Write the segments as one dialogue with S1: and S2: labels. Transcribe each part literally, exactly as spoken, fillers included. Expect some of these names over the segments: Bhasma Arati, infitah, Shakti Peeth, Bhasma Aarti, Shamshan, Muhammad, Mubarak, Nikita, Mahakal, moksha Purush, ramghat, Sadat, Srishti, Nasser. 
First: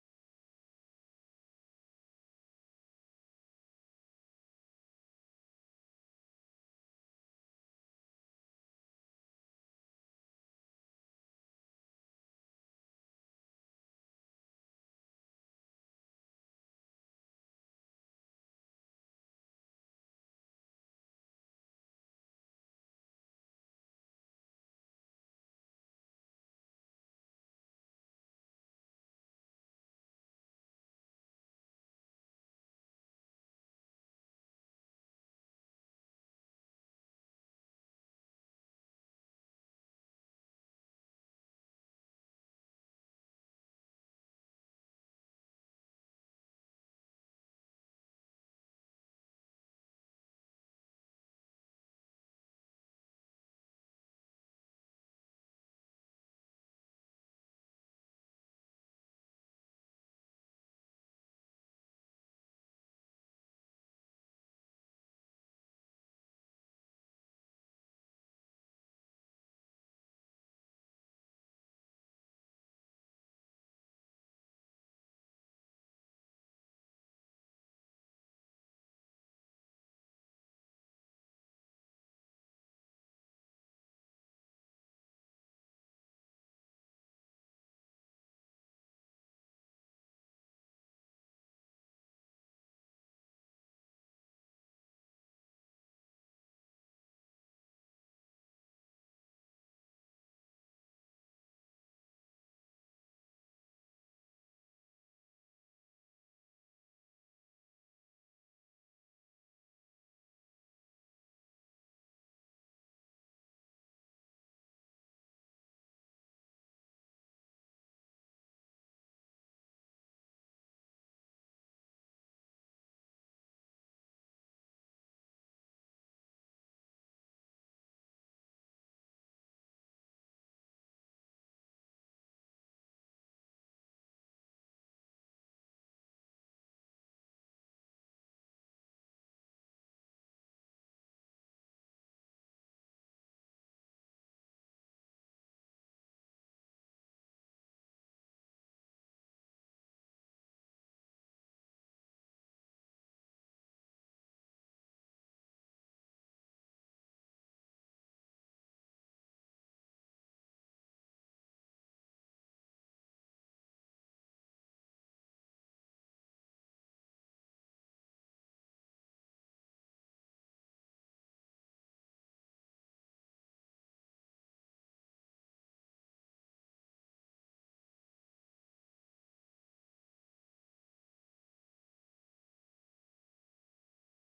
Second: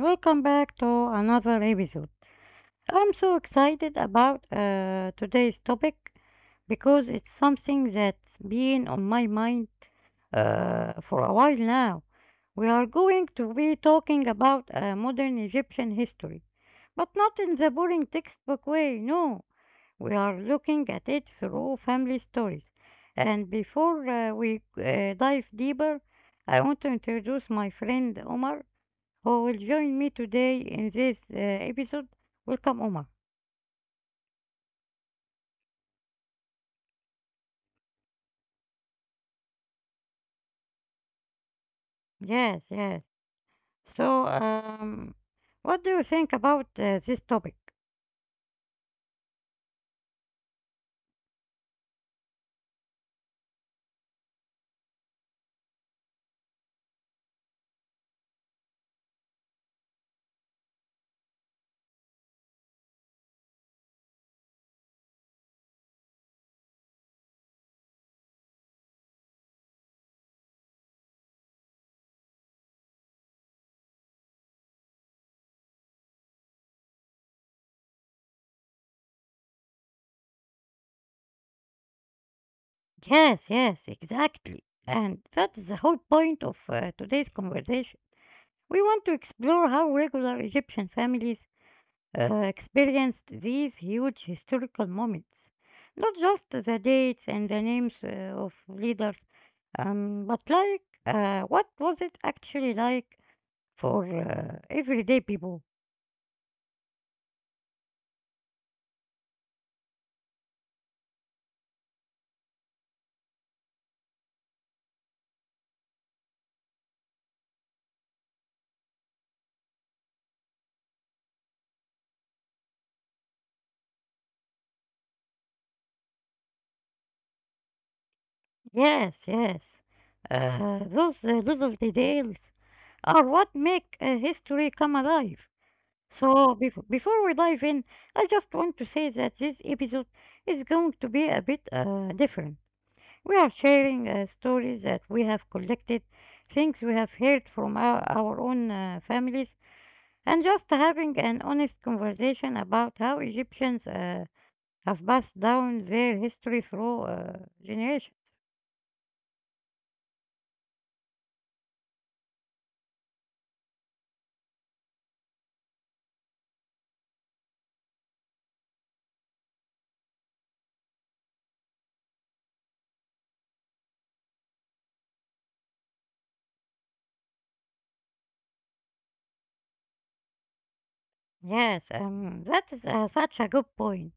S1: welcome back to another episode. I'm so excited about uh, today's topic because it's something that's been on my mind uh, for a while now. We are going to be talking about uh, modern Egyptian history, but not in the boring textbook way, no. We are looking at it through family stories. And before uh, we uh, dive deeper, I want to introduce my friend Omar who will join me today in this uh, episode. Welcome, Omar. Yes, yes. So, um, what do you think about uh, this topic? Yes, yes, exactly. And that's the whole point of uh, today's conversation. We want to explore how regular Egyptian families uh, experienced these huge historical moments. Not just the dates and the names uh, of leaders, um, but like, uh, what was it actually like for uh, everyday people. Yes, yes. Uh, those uh, little details are what make uh, history come alive. So, bef- before we dive in, I just want to say that this episode is going to be a bit uh, different. We are sharing uh, stories that we have collected, things we have heard from our, our own uh, families, and just having an honest conversation about how Egyptians uh, have passed down their history through uh, generations. Yes, um, that is uh, such a good point.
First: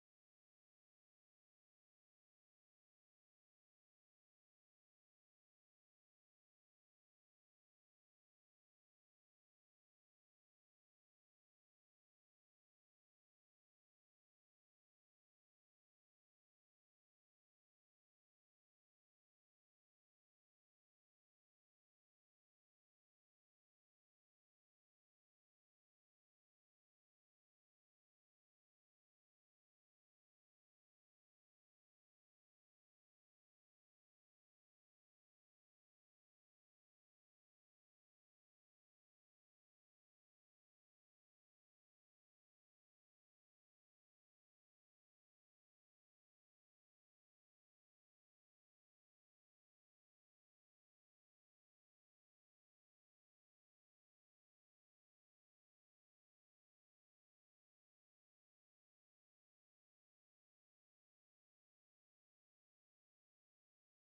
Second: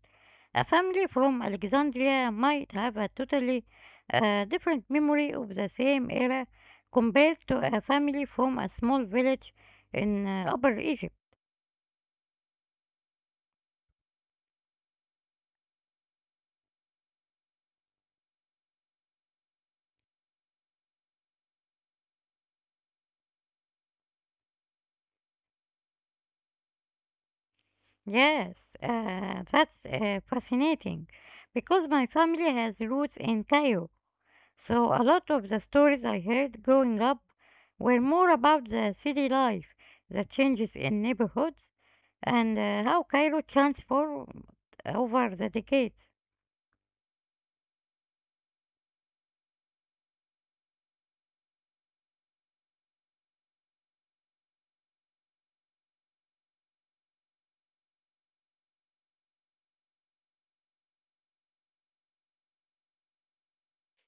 S1: A family from Alexandria might have a totally uh, different memory of the same era compared to a family from a small village in uh, Upper Egypt. Yes, uh, that's uh, fascinating because my family has roots in Cairo. So a lot of the stories I heard growing up were more about the city life, the changes in neighborhoods, and uh, how Cairo transformed over the decades.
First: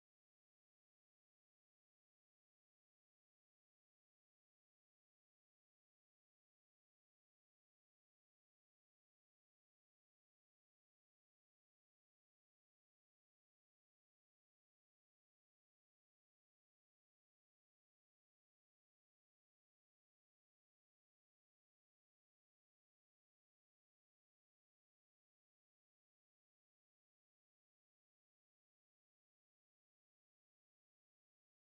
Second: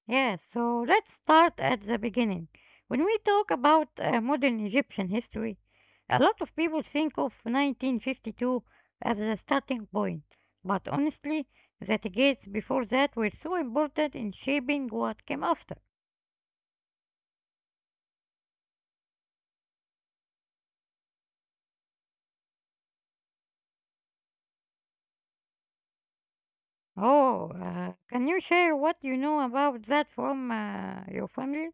S1: Yeah, so let's start at the beginning. When we talk about uh, modern Egyptian history, a lot of people think of nineteen fifty-two as the starting point, but honestly, the decades before that were so important in shaping what came after. Oh, uh, can you share what you know about that from uh, your family?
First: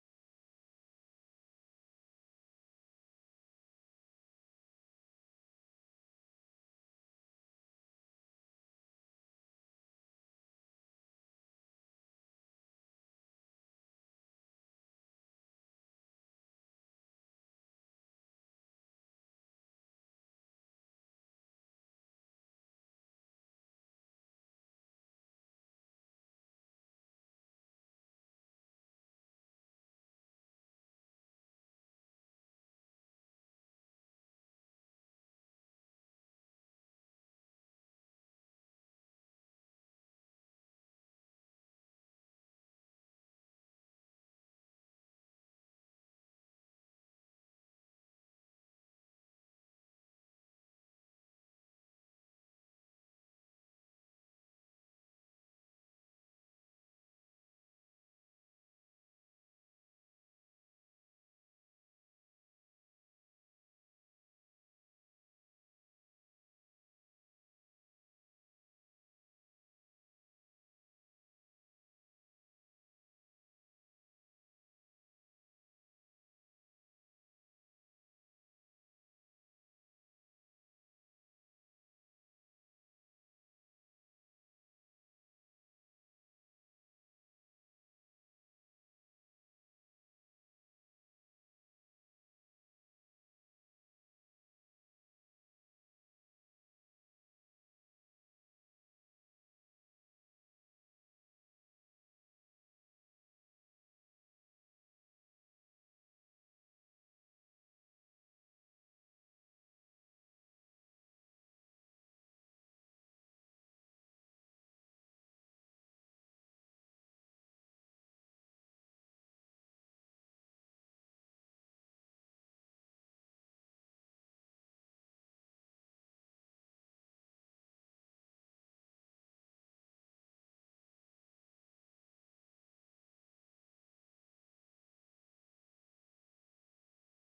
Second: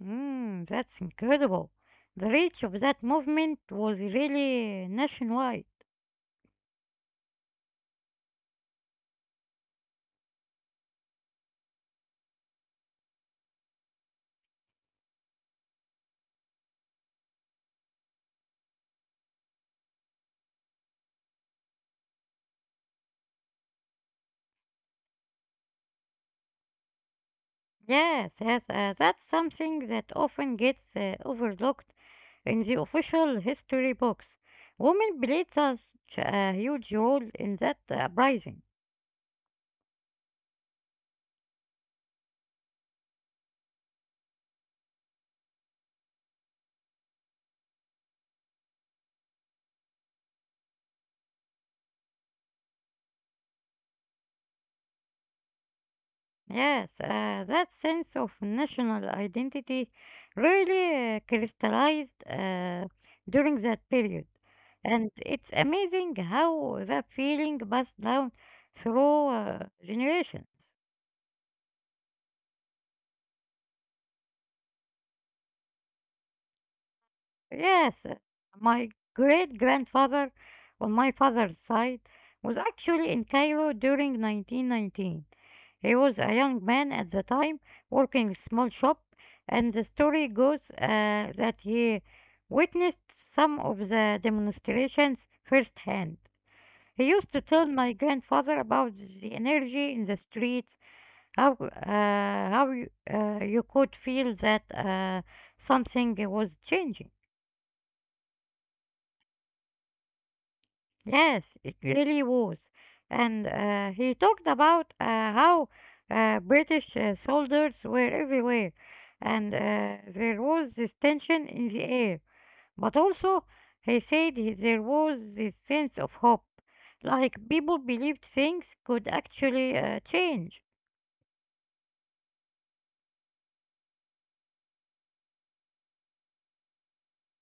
S1: Mm, that's incredible. The reach of that movement was really nationwide. Yes, yes, uh, that's something that often gets uh, overlooked in the official history books. Women played such a huge role in that uprising. Yes, uh, that sense of national identity really uh, crystallized uh, during that period. And it's amazing how that feeling passed down through uh, generations. Yes, uh, my great grandfather on my father's side was actually in Cairo during nineteen nineteen. He was a young man at the time working a small shop, and the story goes uh, that he witnessed some of the demonstrations firsthand. He used to tell my grandfather about the energy in the streets, how uh, how you, uh, you could feel that uh, something was changing. Yes, it really was. And uh, he talked about uh, how uh, British uh, soldiers were everywhere, and uh, there was this tension in the air. But also, he said he- there was this sense of hope, like people believed things could actually uh, change.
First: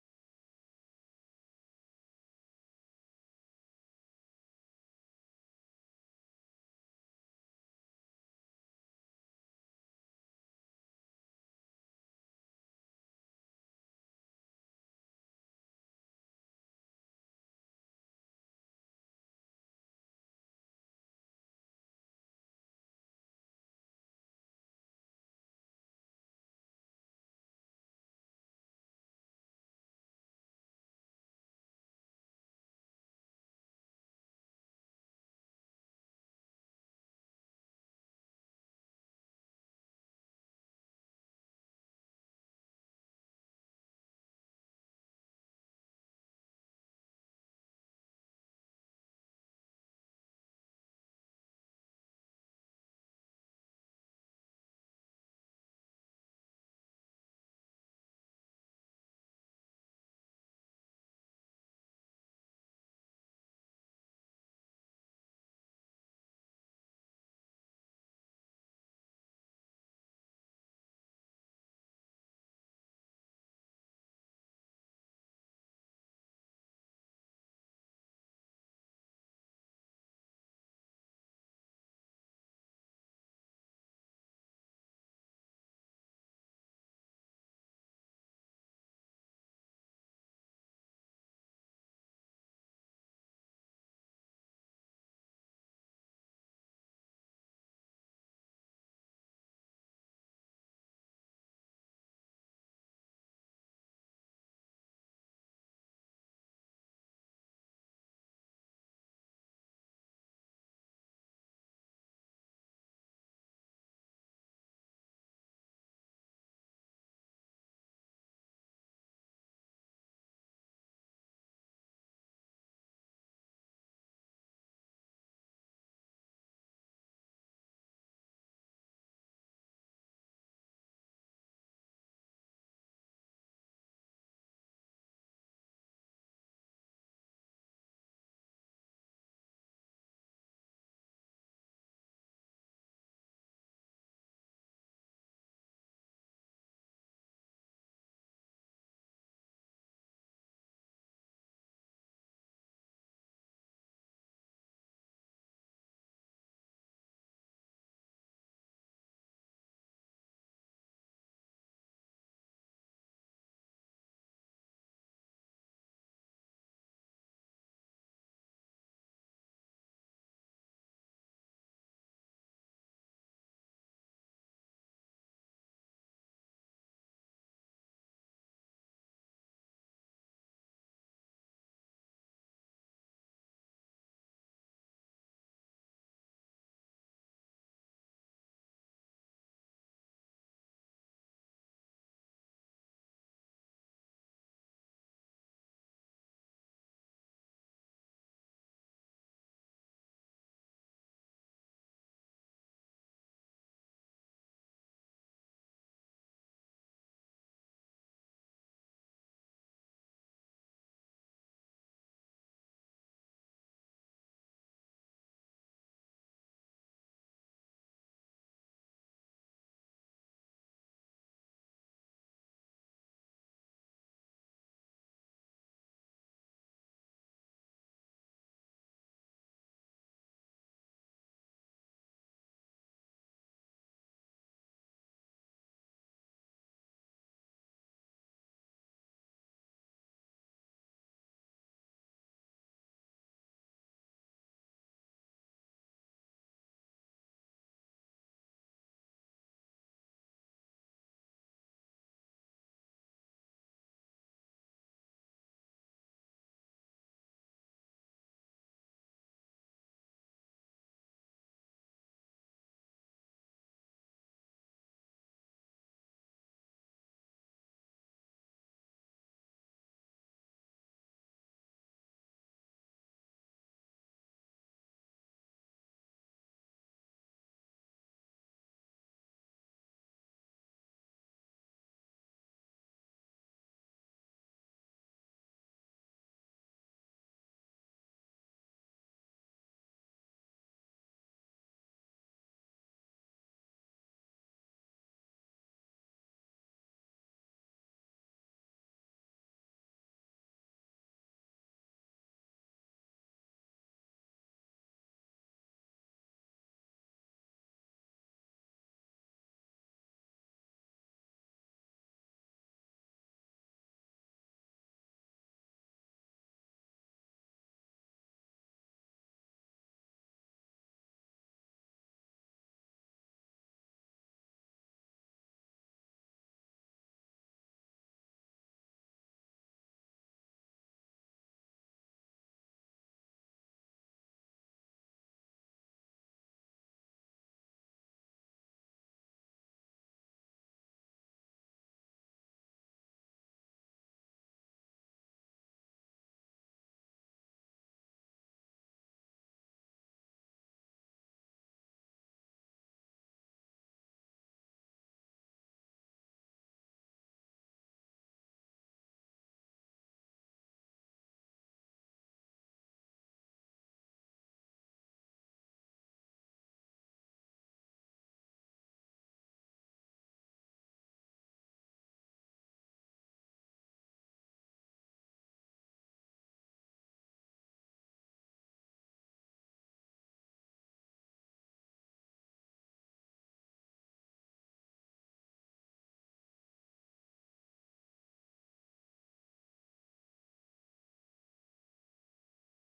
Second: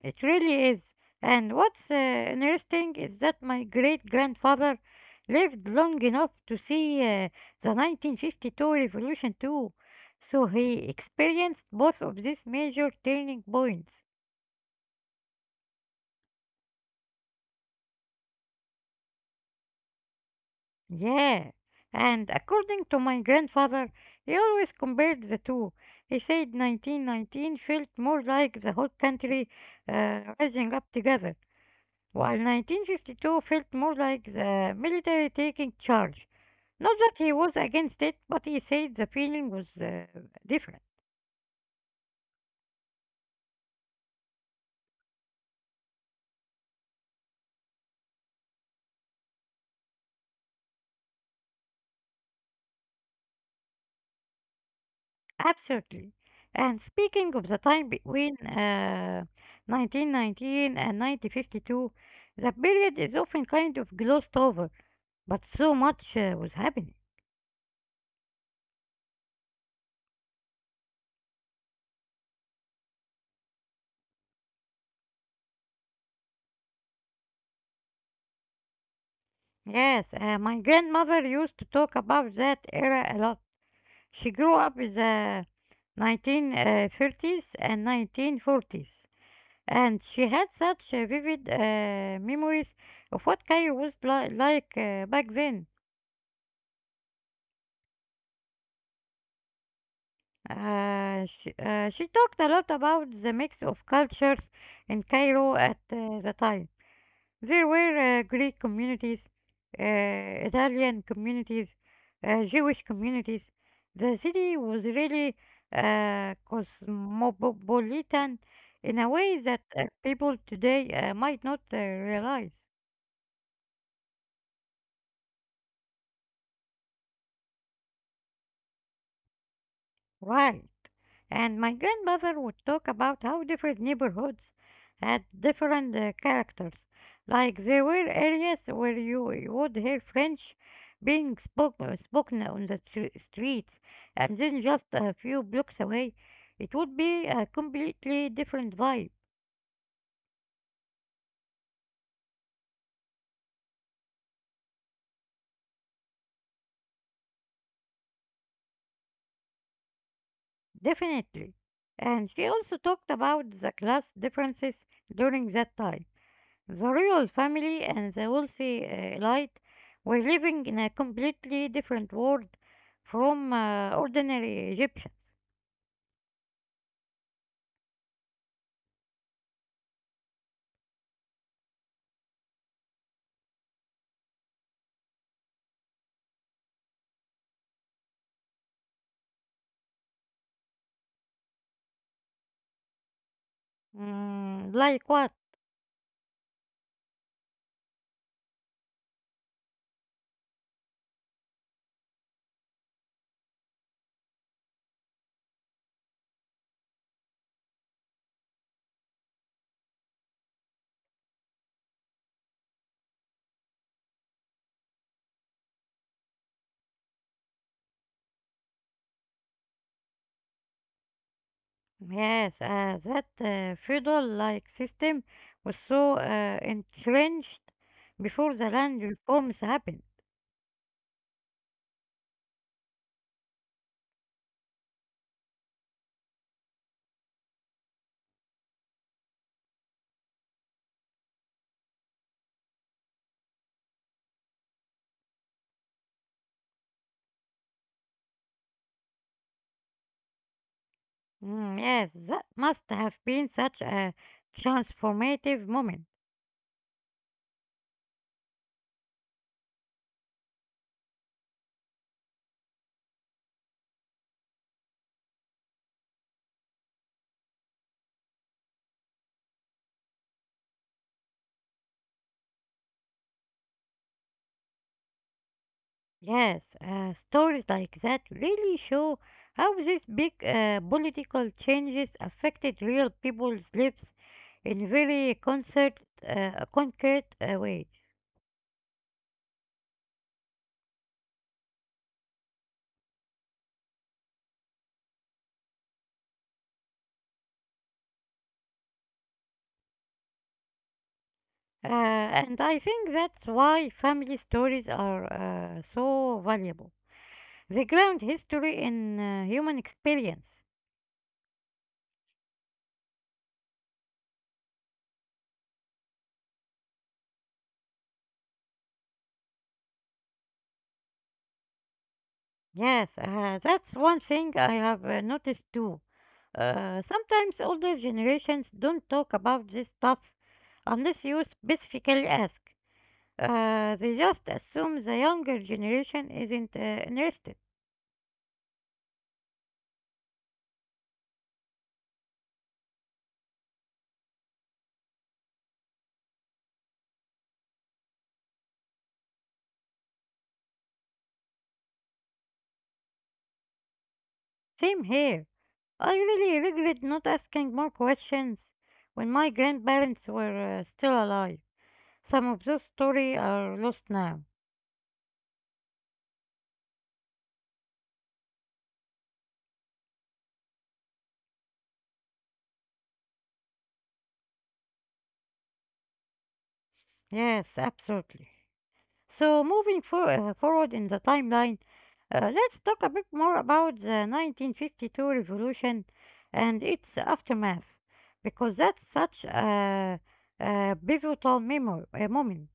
S1: It really is. And what's uh, interesting is that my great grandfather lived long enough to see uh, the nineteen fifty-two revolution too. So he experienced both of these major turning points. Yeah. And according to my grandfather, he always compared the two. He said nineteen nineteen felt more like the whole country uh, rising up together, while nineteen fifty-two felt more like the military taking charge. Not that he was against it, but he said the feeling was uh, different. Absolutely. And speaking of the time between uh, nineteen nineteen and nineteen fifty-two, the period is often kind of glossed over, but so much uh, was happening. Yes, uh, my grandmother used to talk about that era a lot. She grew up in the nineteen thirties and nineteen forties, and she had such uh, vivid uh, memories of what Cairo was li- like uh, back then. Uh, she, uh, she talked a lot about the mix of cultures in Cairo at uh, the time. There were uh, Greek communities, uh, Italian communities, uh, Jewish communities. The city was really uh, cosmopolitan in a way that uh, people today uh, might not uh, realize. Right. And my grandmother would talk about how different neighborhoods had different uh, characters. Like there were areas where you you would hear French being spoke, uh, spoken on the stre- streets, and then just a few blocks away, it would be a completely different vibe, definitely. And she also talked about the class differences during that time. The royal family and the wealthy uh, elite were living in a completely different world from uh, ordinary Egyptians. Mm, like what? Yes, uh, that uh, feudal-like system was so uh, entrenched before the land reforms happened. Mm, yes, that must have been such a transformative moment. Yes, uh, stories like that really show how these big uh, political changes affected real people's lives in very concert, uh, concrete uh, ways. Uh, and I think that's why family stories are uh, so valuable. They ground history in uh, human experience. Yes, uh, that's one thing I have uh, noticed too. Uh, sometimes older generations don't talk about this stuff unless you specifically ask. Uh, they just assume the younger generation isn't uh, interested. Same here. I really regret not asking more questions when my grandparents were uh, still alive. Some of those stories are lost now. Yes, absolutely. So, moving for, uh, forward in the timeline, uh, let's talk a bit more about the nineteen fifty-two revolution and its aftermath, because that's such a, a pivotal memo- a moment.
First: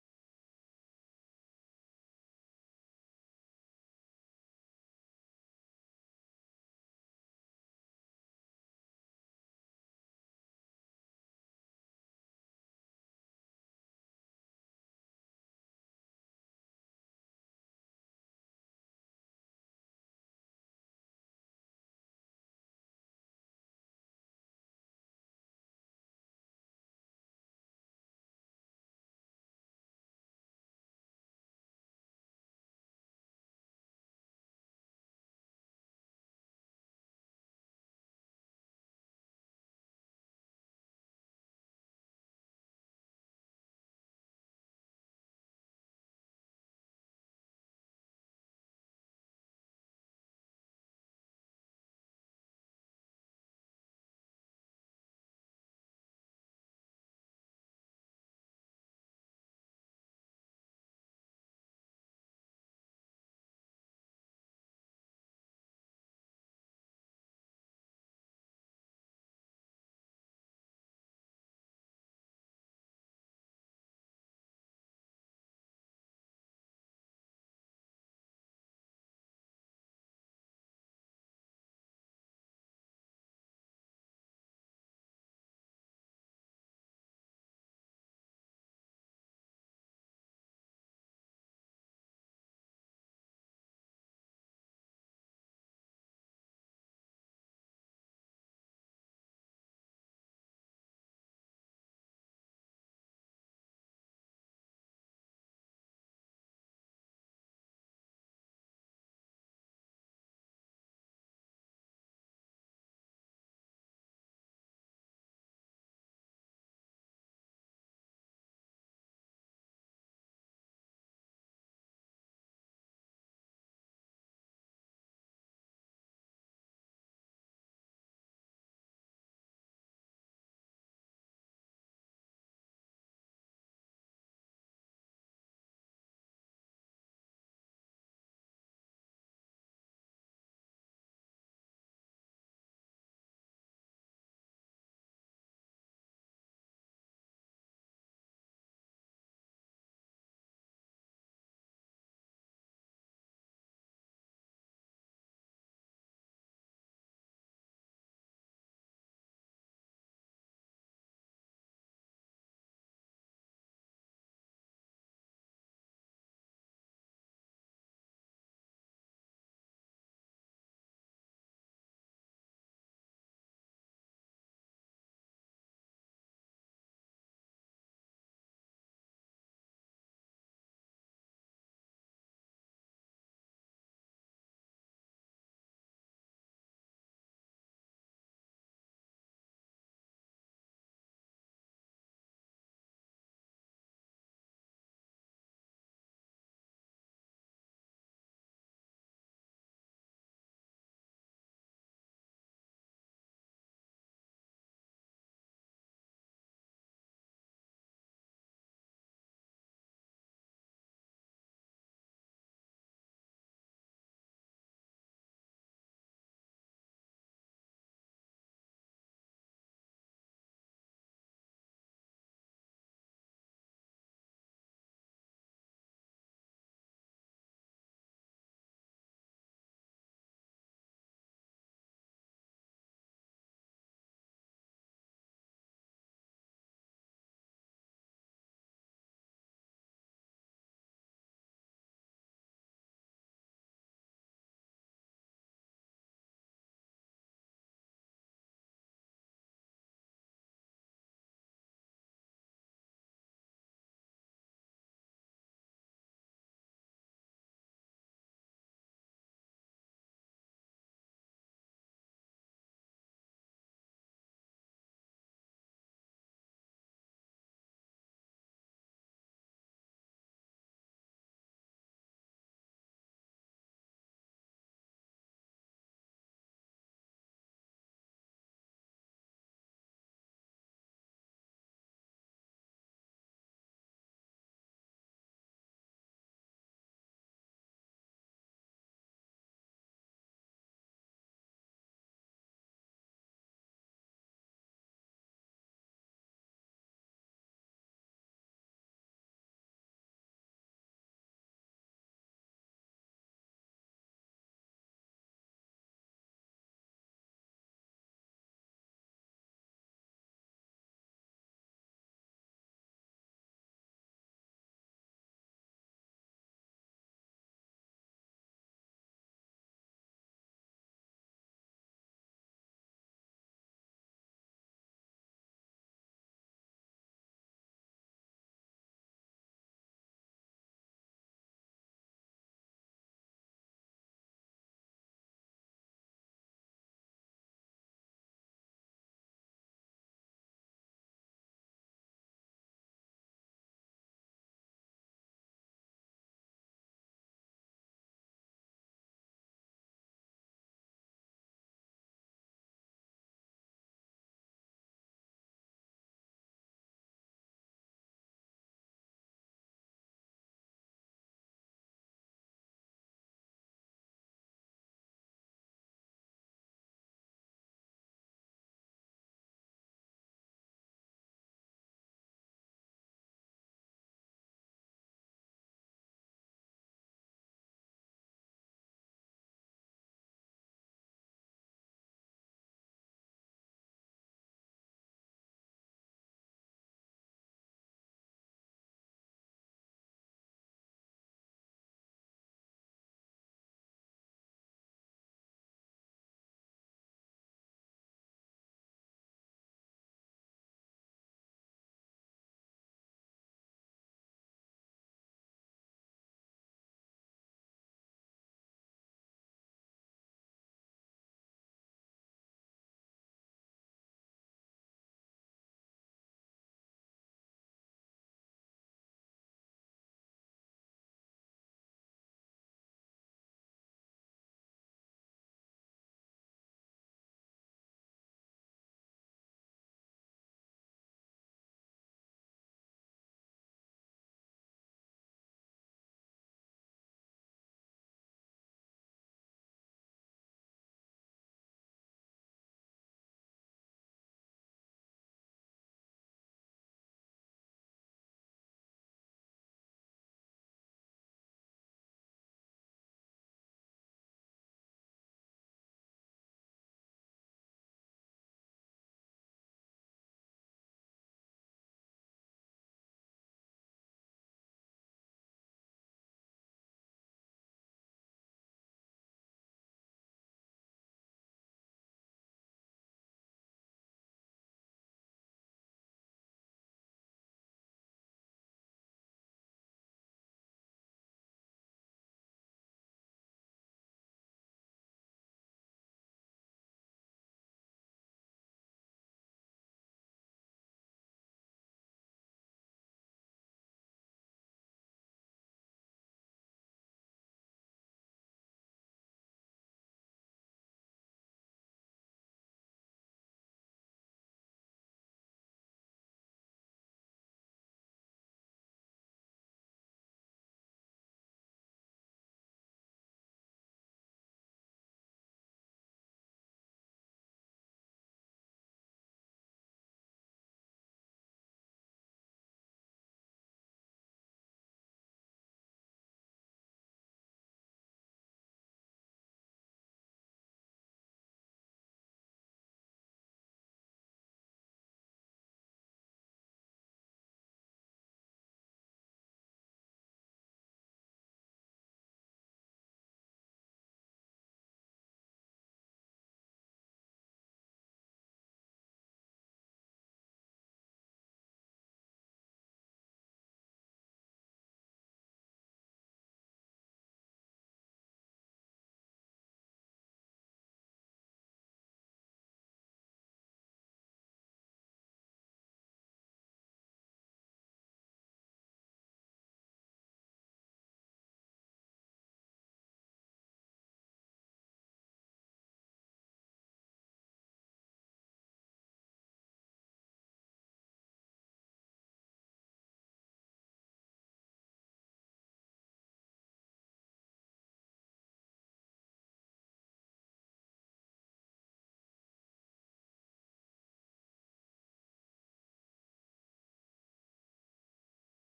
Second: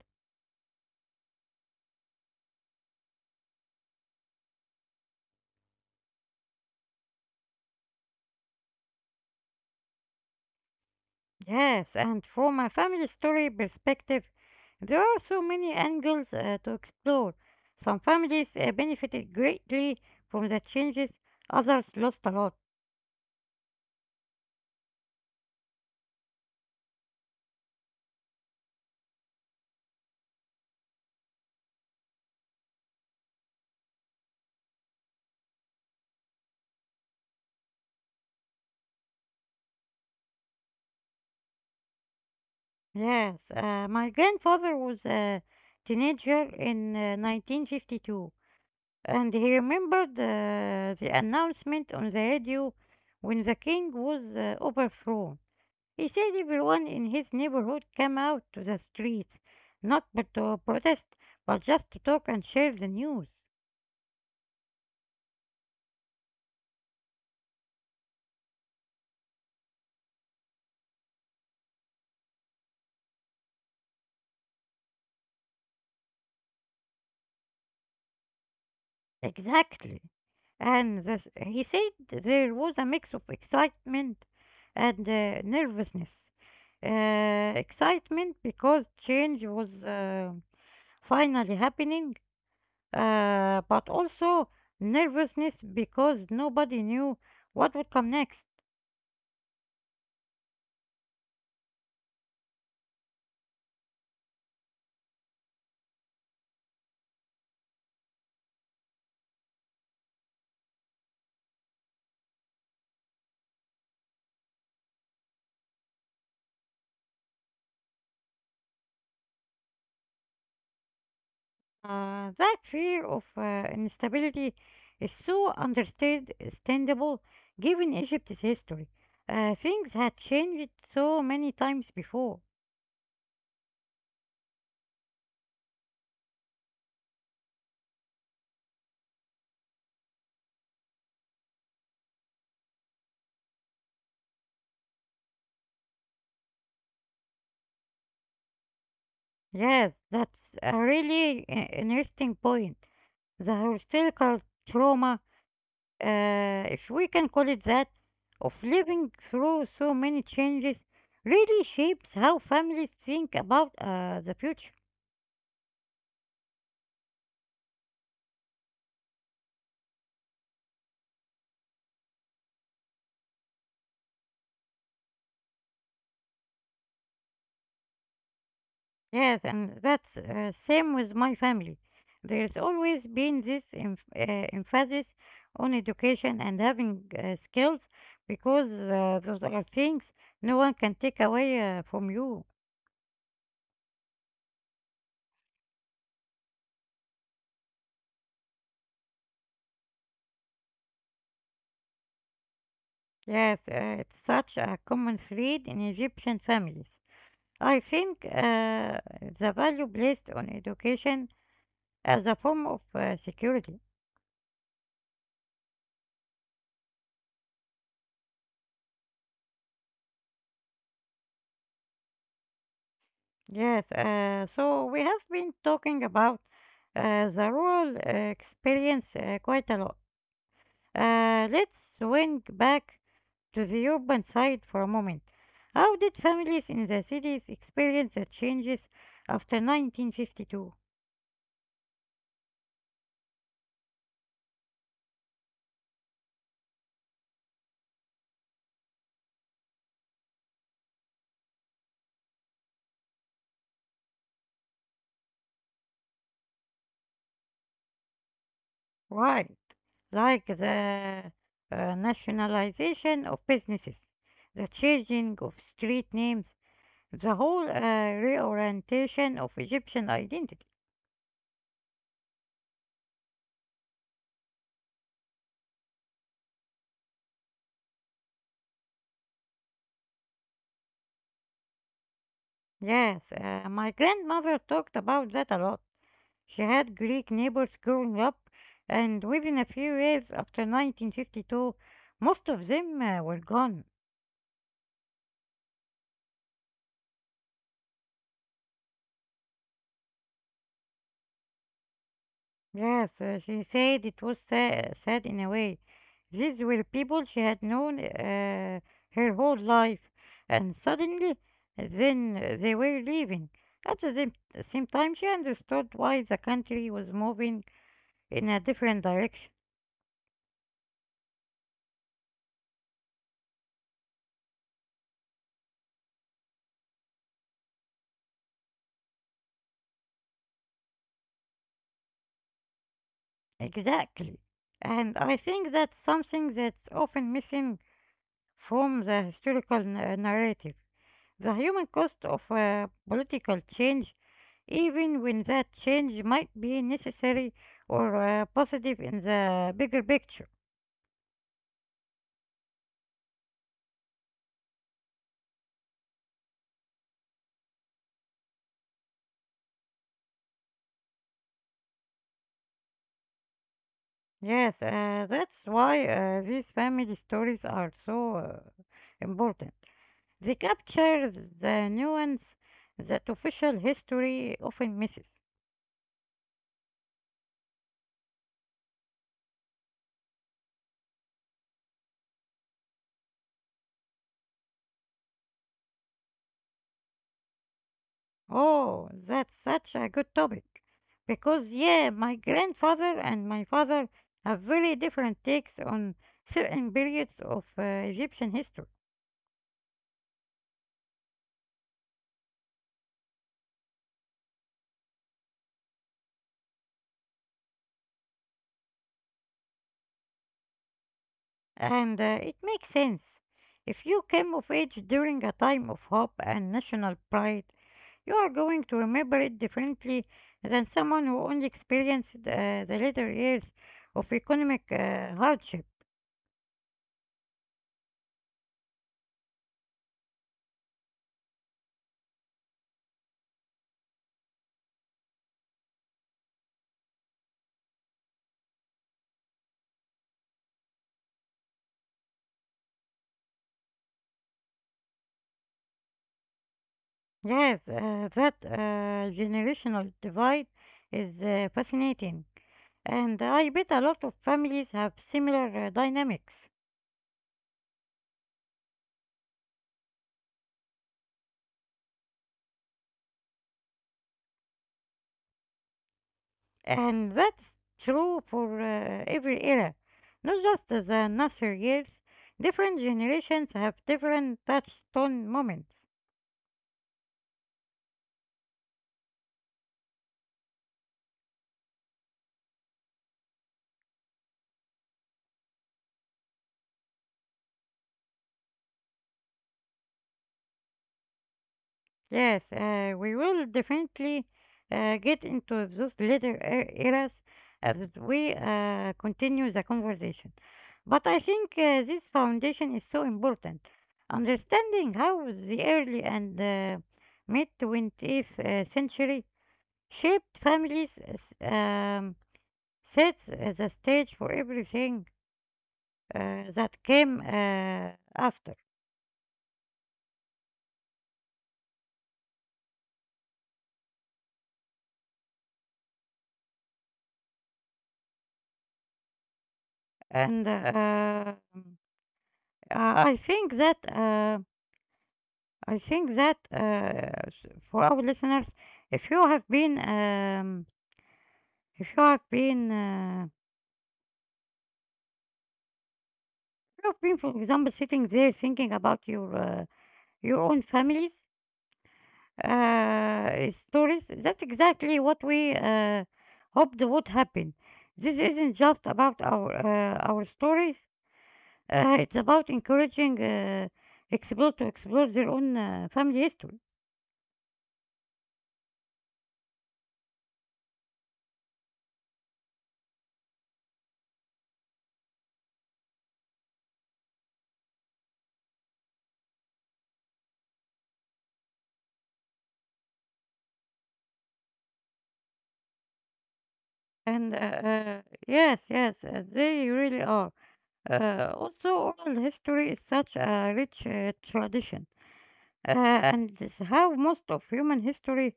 S1: Yes, and from a family story perspective, there are so many angles uh, to explore. Some families uh, benefited greatly from the changes, others lost a lot. Yes, uh, my grandfather was a teenager in uh, nineteen fifty-two, and he remembered uh, the announcement on the radio when the king was uh, overthrown. He said everyone in his neighborhood came out to the streets, not but to protest, but just to talk and share the news. Exactly. And this, he said there was a mix of excitement and uh, nervousness. Uh, excitement because change was uh, finally happening, uh, but also nervousness because nobody knew what would come next. Uh, that fear of uh, instability is so understand- understandable given Egypt's history. Uh, things had changed so many times before. Yes, that's a really i- interesting point. The historical trauma, uh, if we can call it that, of living through so many changes really shapes how families think about uh, the future. Yes, and that's uh, same with my family. There's always been this em- uh, emphasis on education and having uh, skills because uh, those are things no one can take away uh, from you. Yes, uh, it's such a common thread in Egyptian families. I think uh, the value placed on education as a form of uh, security. Yes, uh, so we have been talking about uh, the rural uh, experience uh, quite a lot. Uh, let's swing back to the urban side for a moment. How did families in the cities experience the changes after nineteen fifty-two? Why? Like the uh, nationalization of businesses, the changing of street names, the whole uh, reorientation of Egyptian identity. Yes, uh, my grandmother talked about that a lot. She had Greek neighbors growing up, and within a few years after nineteen fifty-two, most of them uh, were gone. Yes, uh, she said it was sad, sad in a way. These were people she had known uh, her whole life, and suddenly, then uh, they were leaving. At the same, same time, she understood why the country was moving in a different direction. Exactly. And I think that's something that's often missing from the historical na- narrative. The human cost of uh, political change even when that change might be necessary or uh, positive in the bigger picture. Yes, uh, that's why uh, these family stories are so uh, important. They capture the nuance that official history often misses. Oh, that's such a good topic. Because, yeah, my grandfather and my father have very different takes on certain periods of uh, Egyptian history. And uh, it makes sense. If you came of age during a time of hope and national pride, you are going to remember it differently than someone who only experienced uh, the later years of economic uh, hardship. Yes, uh, that uh, generational divide is uh, fascinating. And I bet a lot of families have similar uh, dynamics. And that's true for uh, every era, not just the Nasser years. Different generations have different touchstone moments. Yes, uh, we will definitely uh, get into those later e- eras as we uh, continue the conversation. But I think uh, this foundation is so important. Understanding how the early and uh, mid twentieth uh, century shaped families, uh, s- um, sets uh, the stage for everything uh, that came uh, after. And uh, um, I I think that uh, I think that uh, s- for our listeners, if you have been um, if you have been uh, you have been, for example, sitting there thinking about your uh, your own families uh, stories, that's exactly what we uh, hoped would happen. This isn't just about our uh, our stories. Uh, it's about encouraging uh, explore to explore their own uh, family history. And uh, uh, Yes, yes, uh, they really are. Uh, also, oral history is such a rich uh, tradition, uh, and it's how most of human history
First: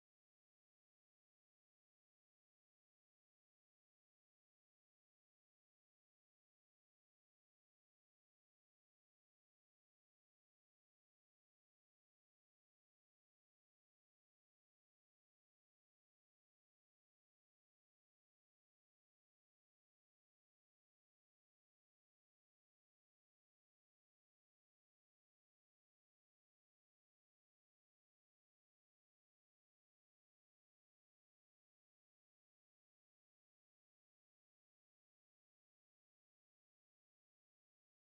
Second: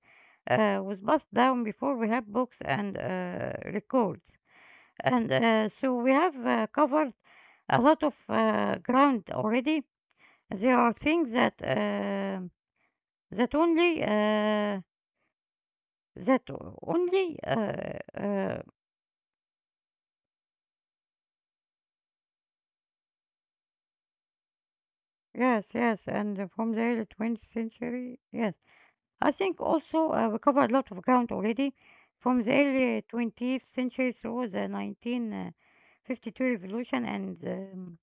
S1: uh, was passed down before we have books and uh, records. And uh, so we have uh, covered a lot of uh, ground already. There are things that uh, that only uh, That o- only, uh, uh, yes, yes, and from the early twentieth century, yes. I think also uh, we covered a lot of ground already from the early twentieth century through the nineteen fifty-two revolution and um,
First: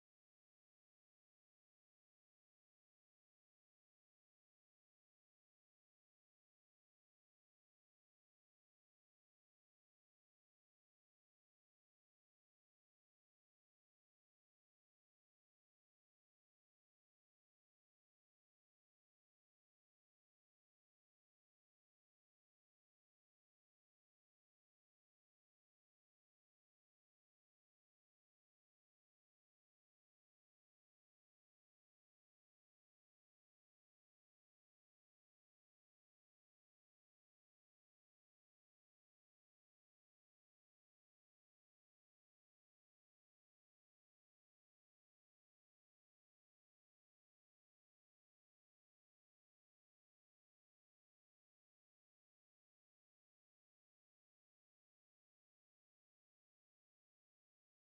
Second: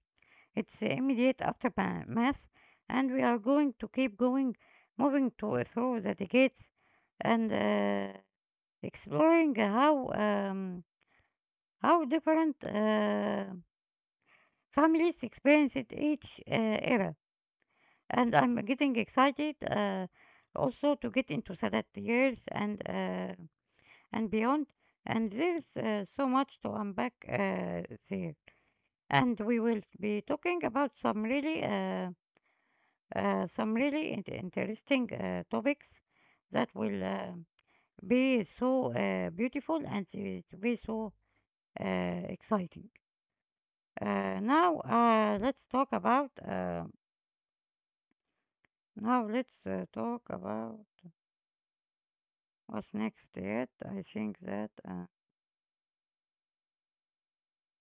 S1: its immediate aftermath. And we are going to keep going, moving to through the decades and uh, exploring how um, how different. Uh, Families experience it each uh, era, and I'm getting excited uh, also to get into Sadat years and uh, and beyond. And there's uh, so much to unpack uh, there. And we will be talking about some really, uh, uh, some really in- interesting uh, topics that will uh, be so uh, beautiful and it will be so uh, exciting. Uh, now, uh, let's talk about. Uh, Now let's uh, talk about what's next yet. I think that uh,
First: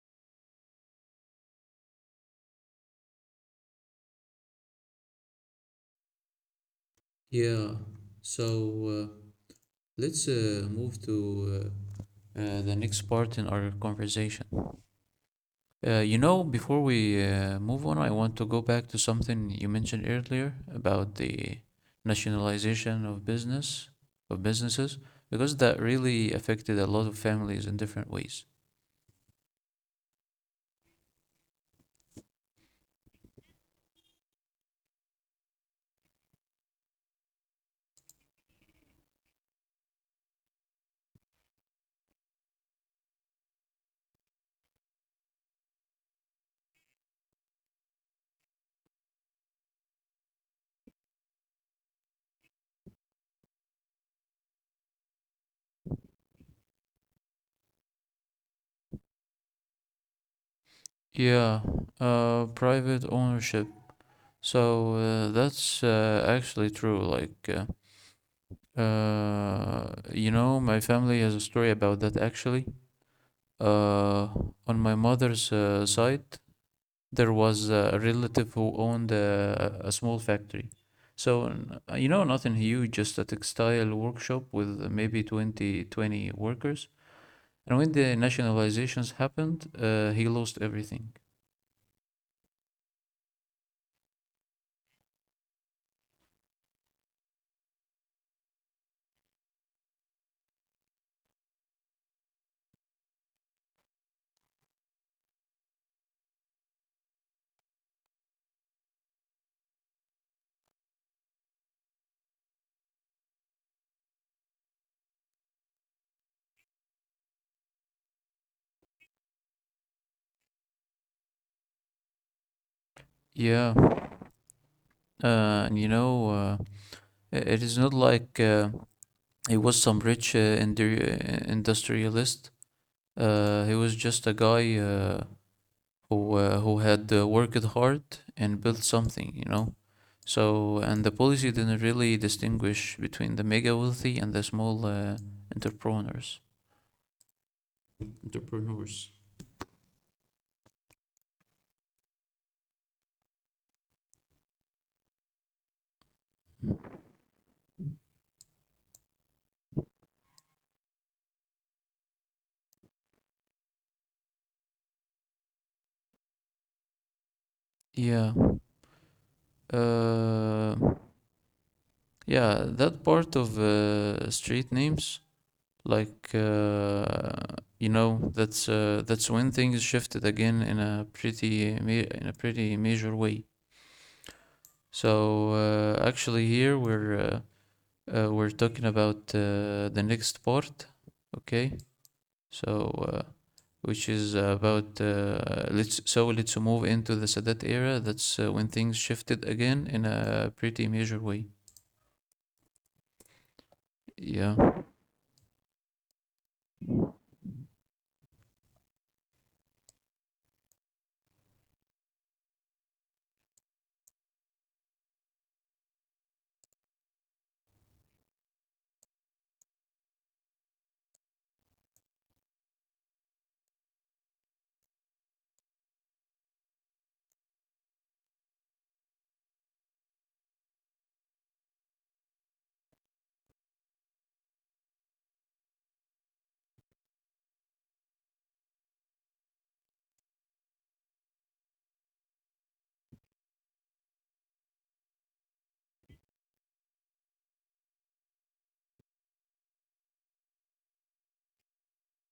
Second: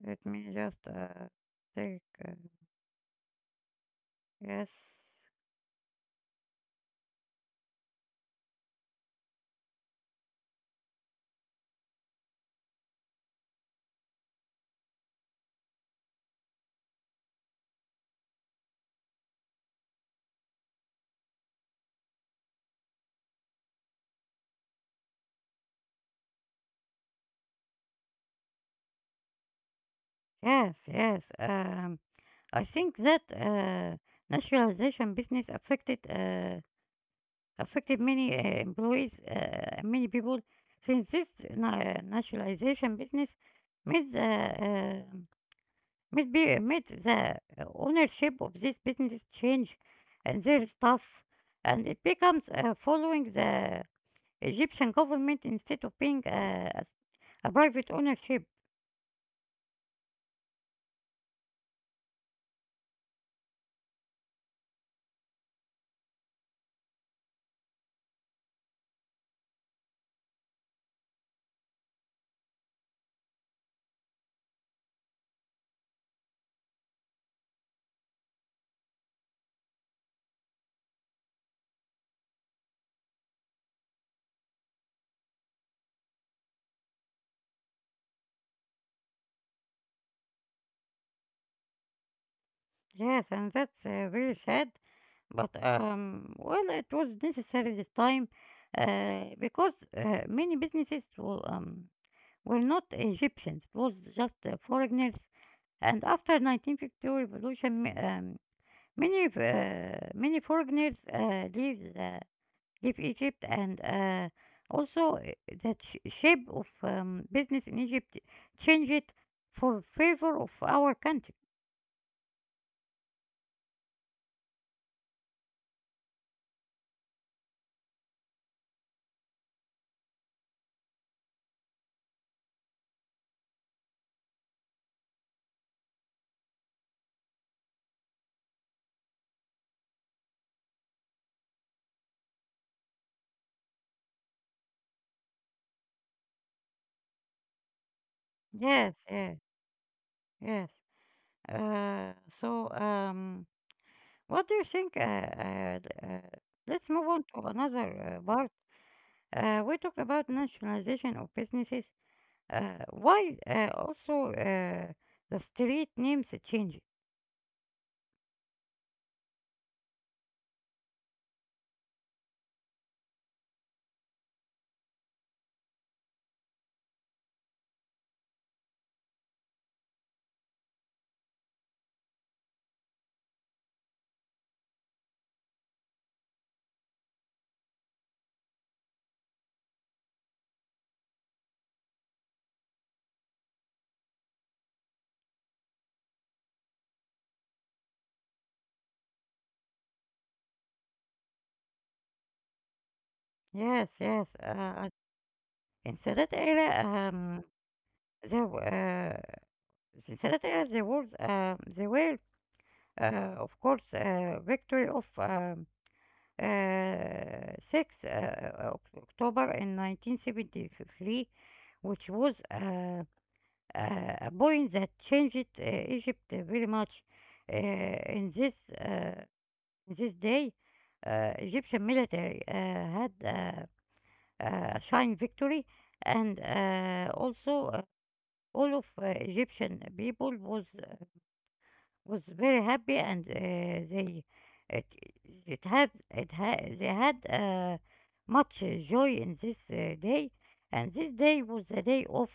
S1: let me just uh, take uh, yes,
S2: Yeah. So uh, let's uh, move to uh, uh, the next part in our conversation. Uh, you know, before we uh, move on, I want to go back to something you mentioned earlier about the nationalization of business of businesses because that really affected a lot of families in different ways.
S1: yes, yes. Um, I think that uh, nationalization business affected uh, affected many uh, employees, uh, many people. Since this na- uh, nationalization business made the uh, um, made be made the ownership of this business change and their staff, and it becomes uh, following the Egyptian government instead of being a, a s- a private ownership.
S2: Yeah, uh, private ownership. So uh, that's uh, actually true. Like. Uh, Uh, you know, my family has a story about that actually. Uh, on my mother's uh, side, there was a relative who owned a, a small factory. So, n- uh, you know, nothing huge, just a textile workshop with maybe twenty twenty workers. And when the nationalizations happened, uh, he lost everything.
S1: Yes, and that's uh, very sad. But um, well, it was necessary this time uh, because uh, many businesses were, um, were not Egyptians; it was just uh, foreigners. And after nineteen fifty-two revolution, um, Many uh, many foreigners uh, leave uh, leave Egypt, and uh, also uh, the sh- shape of um, business in Egypt change it for favor of our country.
S2: Yeah. Uh, and you know, uh, i- it is not like uh, he was some rich uh, indu- uh, industrialist. Uh, he was just a guy uh, who uh, who had uh, worked hard and built something, you know. So and the policy didn't really distinguish between the mega wealthy and the small uh, entrepreneurs.
S1: Yes,
S2: entrepreneurs.
S1: yes, yes. Uh, so, um, what do you think? Uh, uh, uh, let's move on to another uh, part. Uh, we talked about nationalization of businesses. Uh, why uh, also uh, the street names change?
S2: Yeah. Uh, yeah, that part of uh, street names, like uh, you know, that's uh, that's when things shifted again in a pretty ma- in a pretty major way. So uh, actually here we're uh, uh, we're talking about uh, the next part, okay? So uh, which is about uh, let's so let's move into the Sadat era. That's uh, when things shifted again in a pretty major way.
S1: Yes, yes. Uh,
S2: Yeah,
S1: I In Salad Area, um, there, w- uh, in Salad Area, there was, um, there were, uh, of course, uh, victory of um, uh, six uh, Oc- October in nineteen seventy-three, which was uh, uh, a point that changed uh, Egypt uh, very much. Uh, in this uh, in this day, uh, Egyptian military uh, had uh, uh, a shine victory and uh, also all of uh, Egyptian people was was very happy and uh, they it, it had it had they had uh, much uh, joy in this uh, day and this day was the day of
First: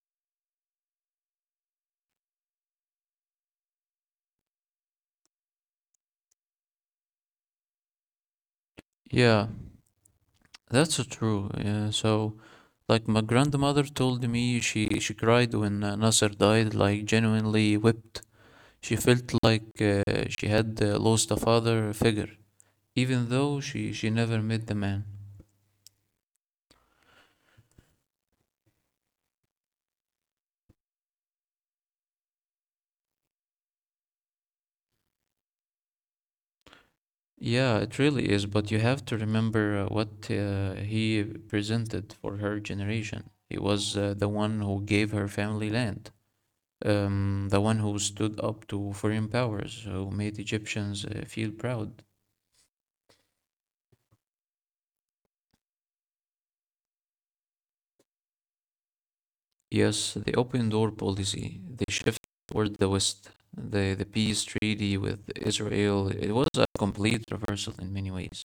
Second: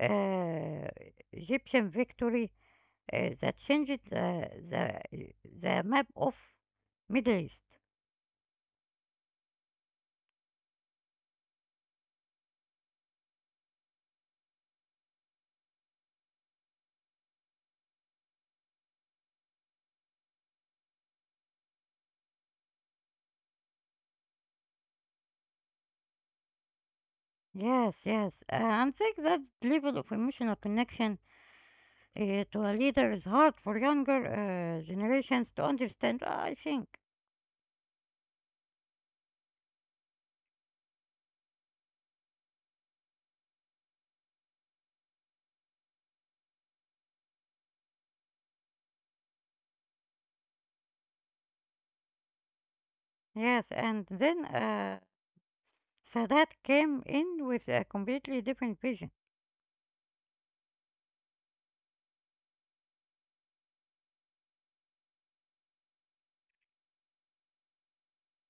S1: uh, Egyptian victory uh, that changed uh, the the map of Middle East.
S2: yeah, that's so true. Yeah, so like my grandmother told me she she cried when uh, Nasser died, like genuinely wept. She felt like uh, she had uh, lost a father figure even though she she never met the man.
S1: Yes, yes, uh, and think that level of emotional connection. It well, leader is hard for younger uh, generations to understand, "Oh, I think."
S2: Yeah, it really is, but you have to remember uh, what uh, he presented for her generation. He was uh, the one who gave her family land, um, the one who stood up to foreign powers, who made Egyptians uh, feel proud.
S1: Yes, and then uh, Sadat came in with a completely different vision.
S2: Yes, the open door policy, the shift toward the West, the, the peace treaty with Israel, it was a complete reversal in many ways.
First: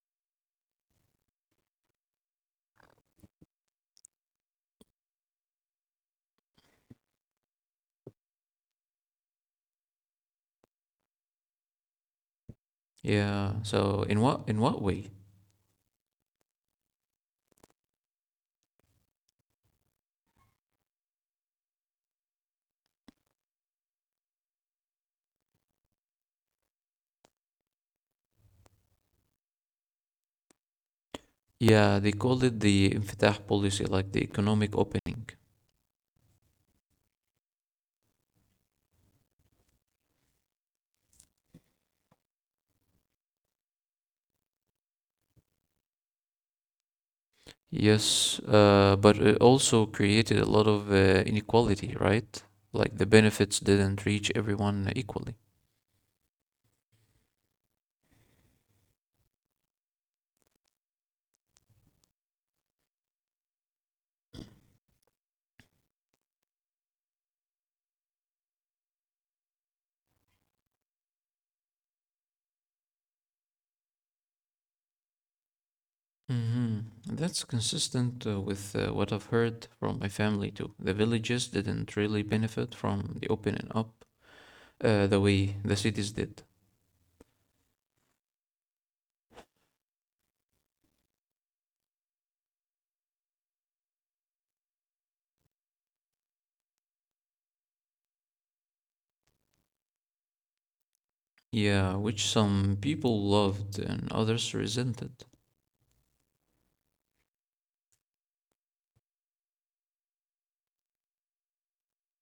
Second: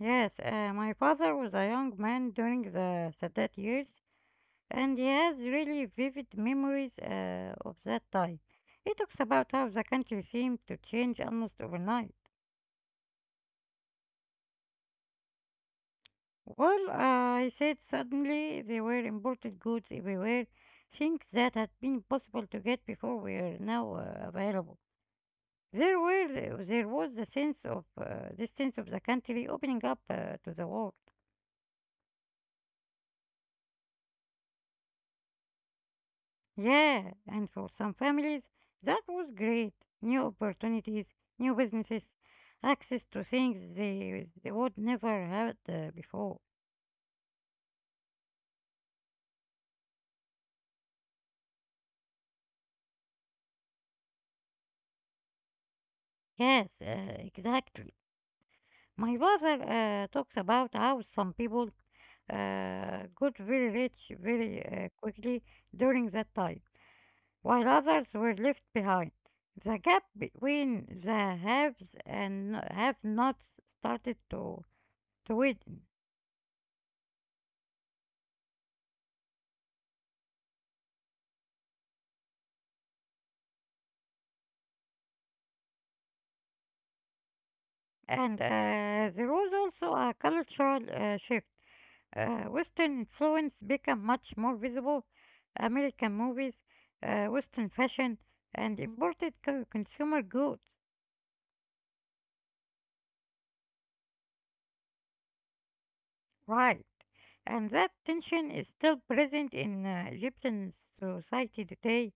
S1: Yes, uh, my father was a young man during the Sadat years, and he has really vivid memories uh, of that time. He talks about how the country seemed to change almost overnight.
S2: Yeah, so in what in what way?
S1: Well, uh, I said suddenly there were imported goods everywhere, things that had been impossible to get before were now uh, available. There were the- there was the sense of uh, this sense of the country opening up uh, to the world.
S2: Yeah, they called it the infitah policy, like the economic opening.
S1: Yeah, and for some families that was great. New opportunities, new businesses, access to things they they would never had uh, before.
S2: Yes, uh, but it also created a lot of uh, inequality, right? Like the benefits didn't reach everyone equally.
S1: Yes, uh, exactly. My brother uh, talks about how some people uh, got very rich very uh, quickly during that time, while others were left behind. The gap between the haves and have-nots started to, to widen.
S2: Hmm. That's consistent uh, with uh, what I've heard from my family too. The villages didn't really benefit from the opening up uh, the way the cities did.
S1: And uh, there was also a cultural uh, shift. Uh, Western influence became much more visible. American movies, uh, Western fashion, and imported co- consumer goods.
S2: Yeah, which some people loved and others resented.
S1: Right. And that tension is still present in uh, Egyptian society today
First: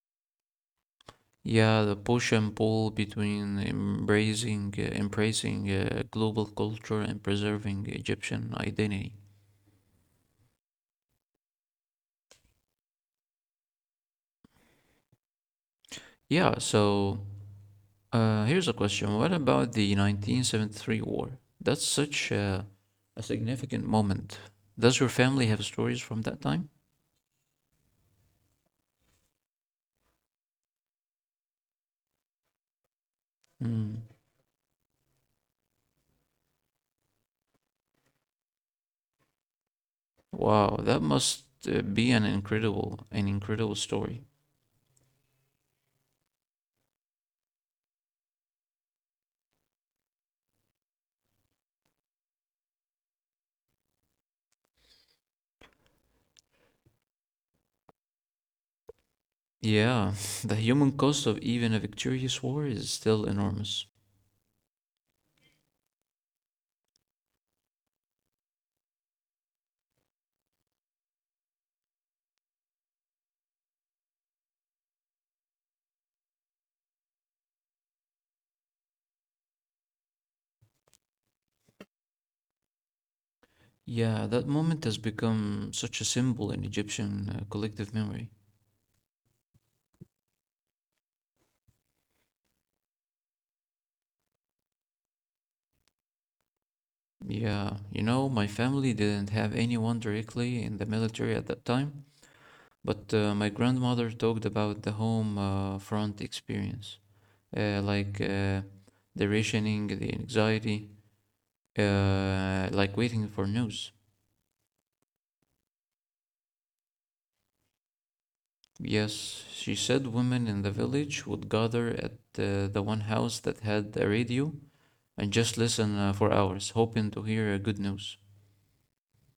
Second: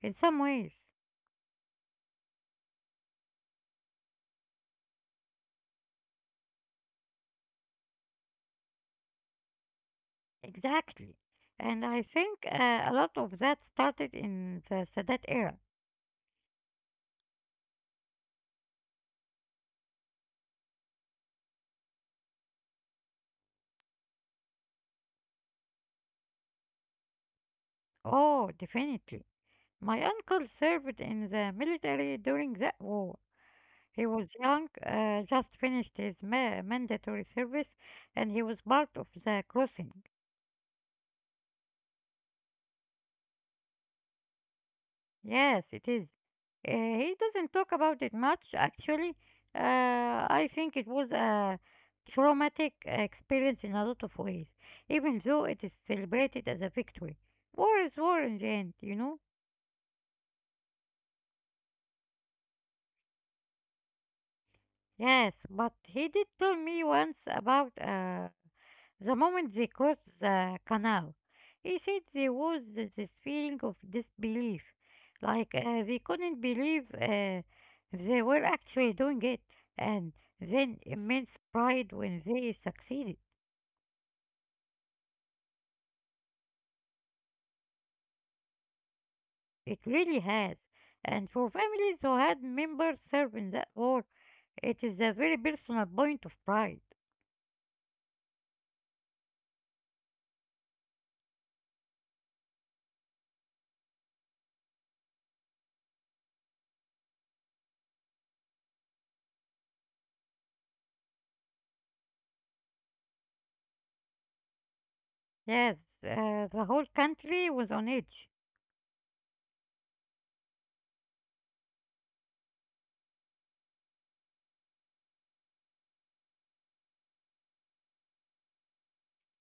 S1: in some ways.
S2: Yeah, the push and pull between embracing uh, embracing uh, global culture and preserving Egyptian identity.
S1: Exactly. And I think uh, a lot of that started in the Sadat era.
S2: Yeah, so uh, here's a question. What about the nineteen seventy-three war? That's such a, a significant moment. Does your family have stories from that time?
S1: Oh, definitely. My uncle served in the military during that war.
S2: Mm.
S1: He was young, uh, just finished his ma- mandatory service, and he was part of the crossing.
S2: Wow, that must uh, be an incredible, an incredible story.
S1: Yes, it is. Uh, he doesn't talk about it much, actually. Uh, I think it was a traumatic experience in a lot of ways, even though it is celebrated as a victory. War is war in the end, you know?
S2: Yeah, the human cost of even a victorious war is still enormous.
S1: Yes, but he did tell me once about uh, the moment they crossed the canal. He said there was th- this feeling of disbelief, like uh, they couldn't believe uh, they were actually doing it, and then immense pride when they succeeded.
S2: Yeah, that moment has become such a symbol in Egyptian uh, collective memory.
S1: It really has. And for families who had members serve in that war, it is a very personal point of pride.
S2: Yeah, you know, my family didn't have anyone directly in the military at that time, but uh, my grandmother talked about the home uh, front experience, uh, like uh, the rationing, the anxiety, uh, like waiting for news.
S1: Yes, uh, the whole country was on edge.
S2: Yes, she said women in the village would gather at uh, the one house that had a radio and just listen uh, for hours, hoping to hear uh, good news.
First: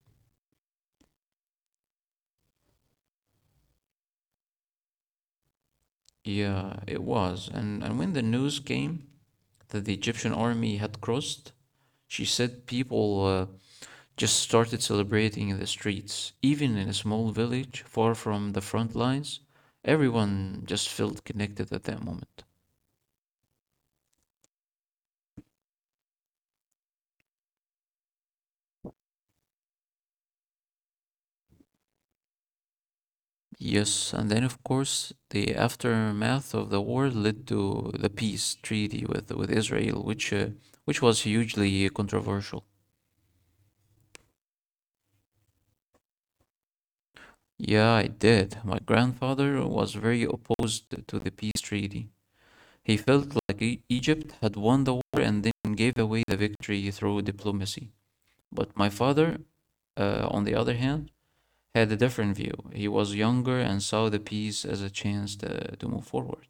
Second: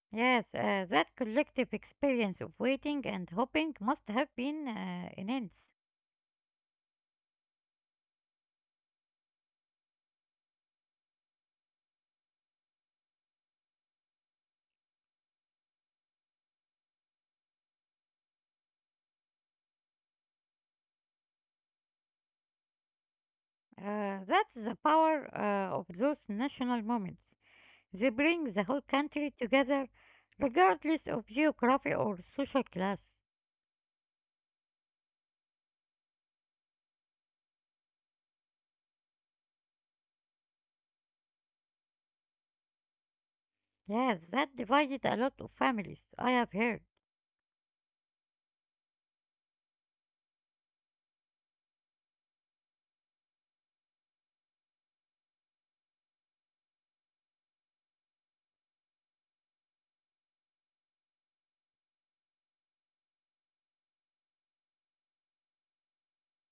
S1: Yes, uh, that collective experience of waiting and hoping must have been uh, immense.
S2: Yeah, it was. And and when the news came that the Egyptian army had crossed, she said people uh, just started celebrating in the streets, even in a small village far from the front lines. Everyone just felt connected at that moment.
S1: Uh, that's the power uh, of those national moments. They bring the whole country together, regardless of geography or social class.
S2: Yes, and then of course the aftermath of the war led to the peace treaty with with Israel, which uh, which was hugely controversial.
S1: Yes, that divided a lot of families, I have heard.
S2: Yeah, it did. My grandfather was very opposed to the peace treaty. He felt like E- Egypt had won the war and then gave away the victory through diplomacy. But my father, uh, on the other hand, had a different view. He was younger and saw the peace as a chance to, to move forward.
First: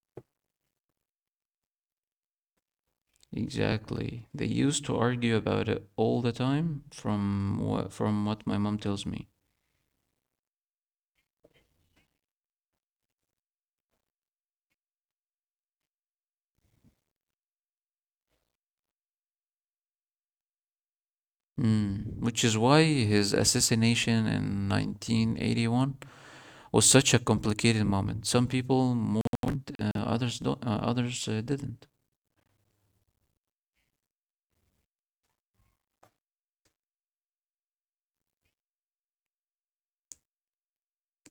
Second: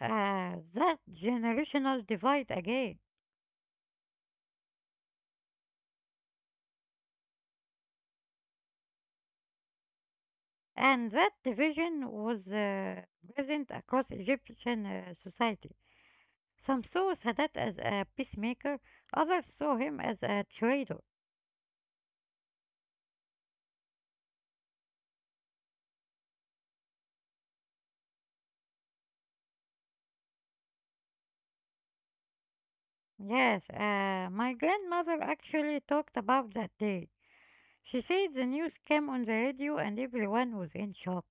S1: Uh, that generational divide again.
S2: Exactly. They used to argue about it all the time, from what, from what my mom tells me.
S1: And that division was uh, present across Egyptian uh, society. Some saw Sadat as a peacemaker, others saw him as a traitor.
S2: Mm. Which is why his assassination in nineteen eighty-one was such a complicated moment. Some people mourned, uh, others don't, uh, others uh, didn't.
S1: Yes, uh, my grandmother actually talked about that day. She said the news came on the radio and everyone was in shock.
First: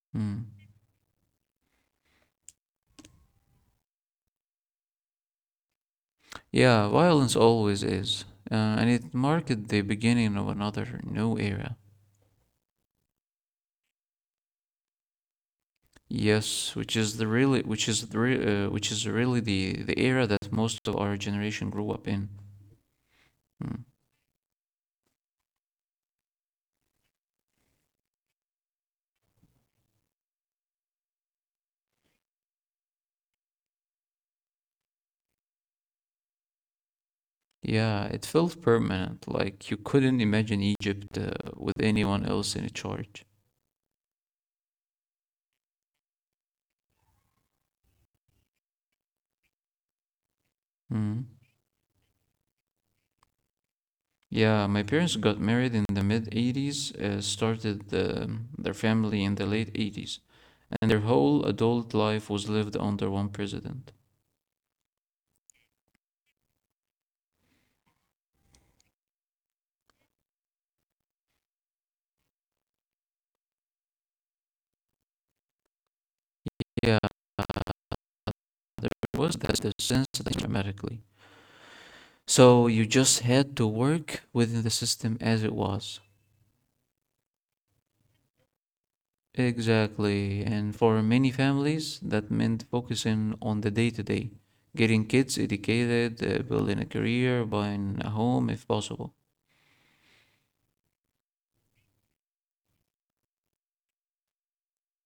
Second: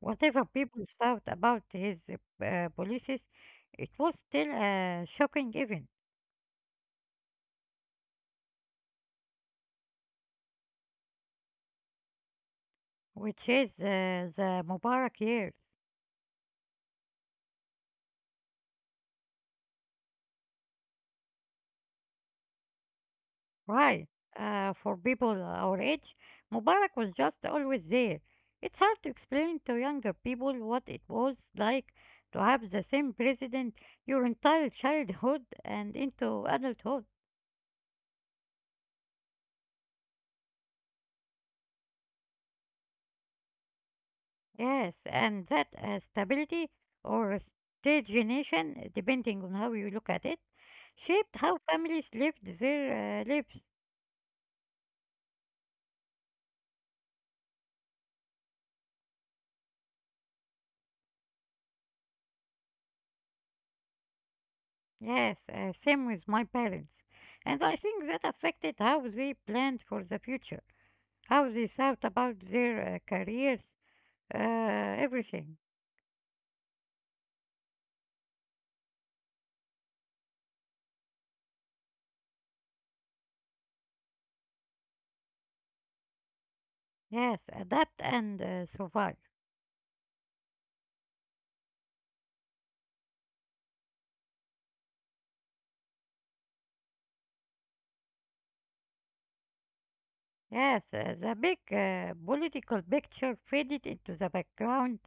S1: Whatever
S2: Mm.
S1: people thought about his uh, policies, it was still a shocking event,
S2: Yeah, violence always is, uh, and it marked the beginning of another new era.
S1: which is uh, the Mubarak years.
S2: Yes, which is the really, which is the, re- uh, which is really the the era that most of our generation grew up in. Mm.
S1: Right. Uh, for people our age, Mubarak was just always there. It's hard to explain to younger people what it was like to have the same president your entire childhood and into adulthood.
S2: Yeah, it felt permanent, like you couldn't imagine Egypt uh, with anyone else in charge.
S1: Yes, and that uh, stability or stagnation, depending on how you look at it,
S2: Mm.
S1: shaped how families lived their uh, lives.
S2: Yeah, my parents got married in the mid eighties, uh, started um their family in the late eighties, and their whole adult life was lived under one president.
S1: Yes, uh, same with my parents. And I think that affected how they planned for the future. How they thought about their uh, careers, uh, everything.
S2: Yeah, there was this, this sense that dramatically. So you just had to work within the system as it was.
S1: Yes, adapt and uh, survive.
S2: Exactly. And for many families, that meant focusing on the day to day, getting kids educated, uh, building a career, buying a home if possible.
S1: Yes, uh, the big uh, political picture faded into the background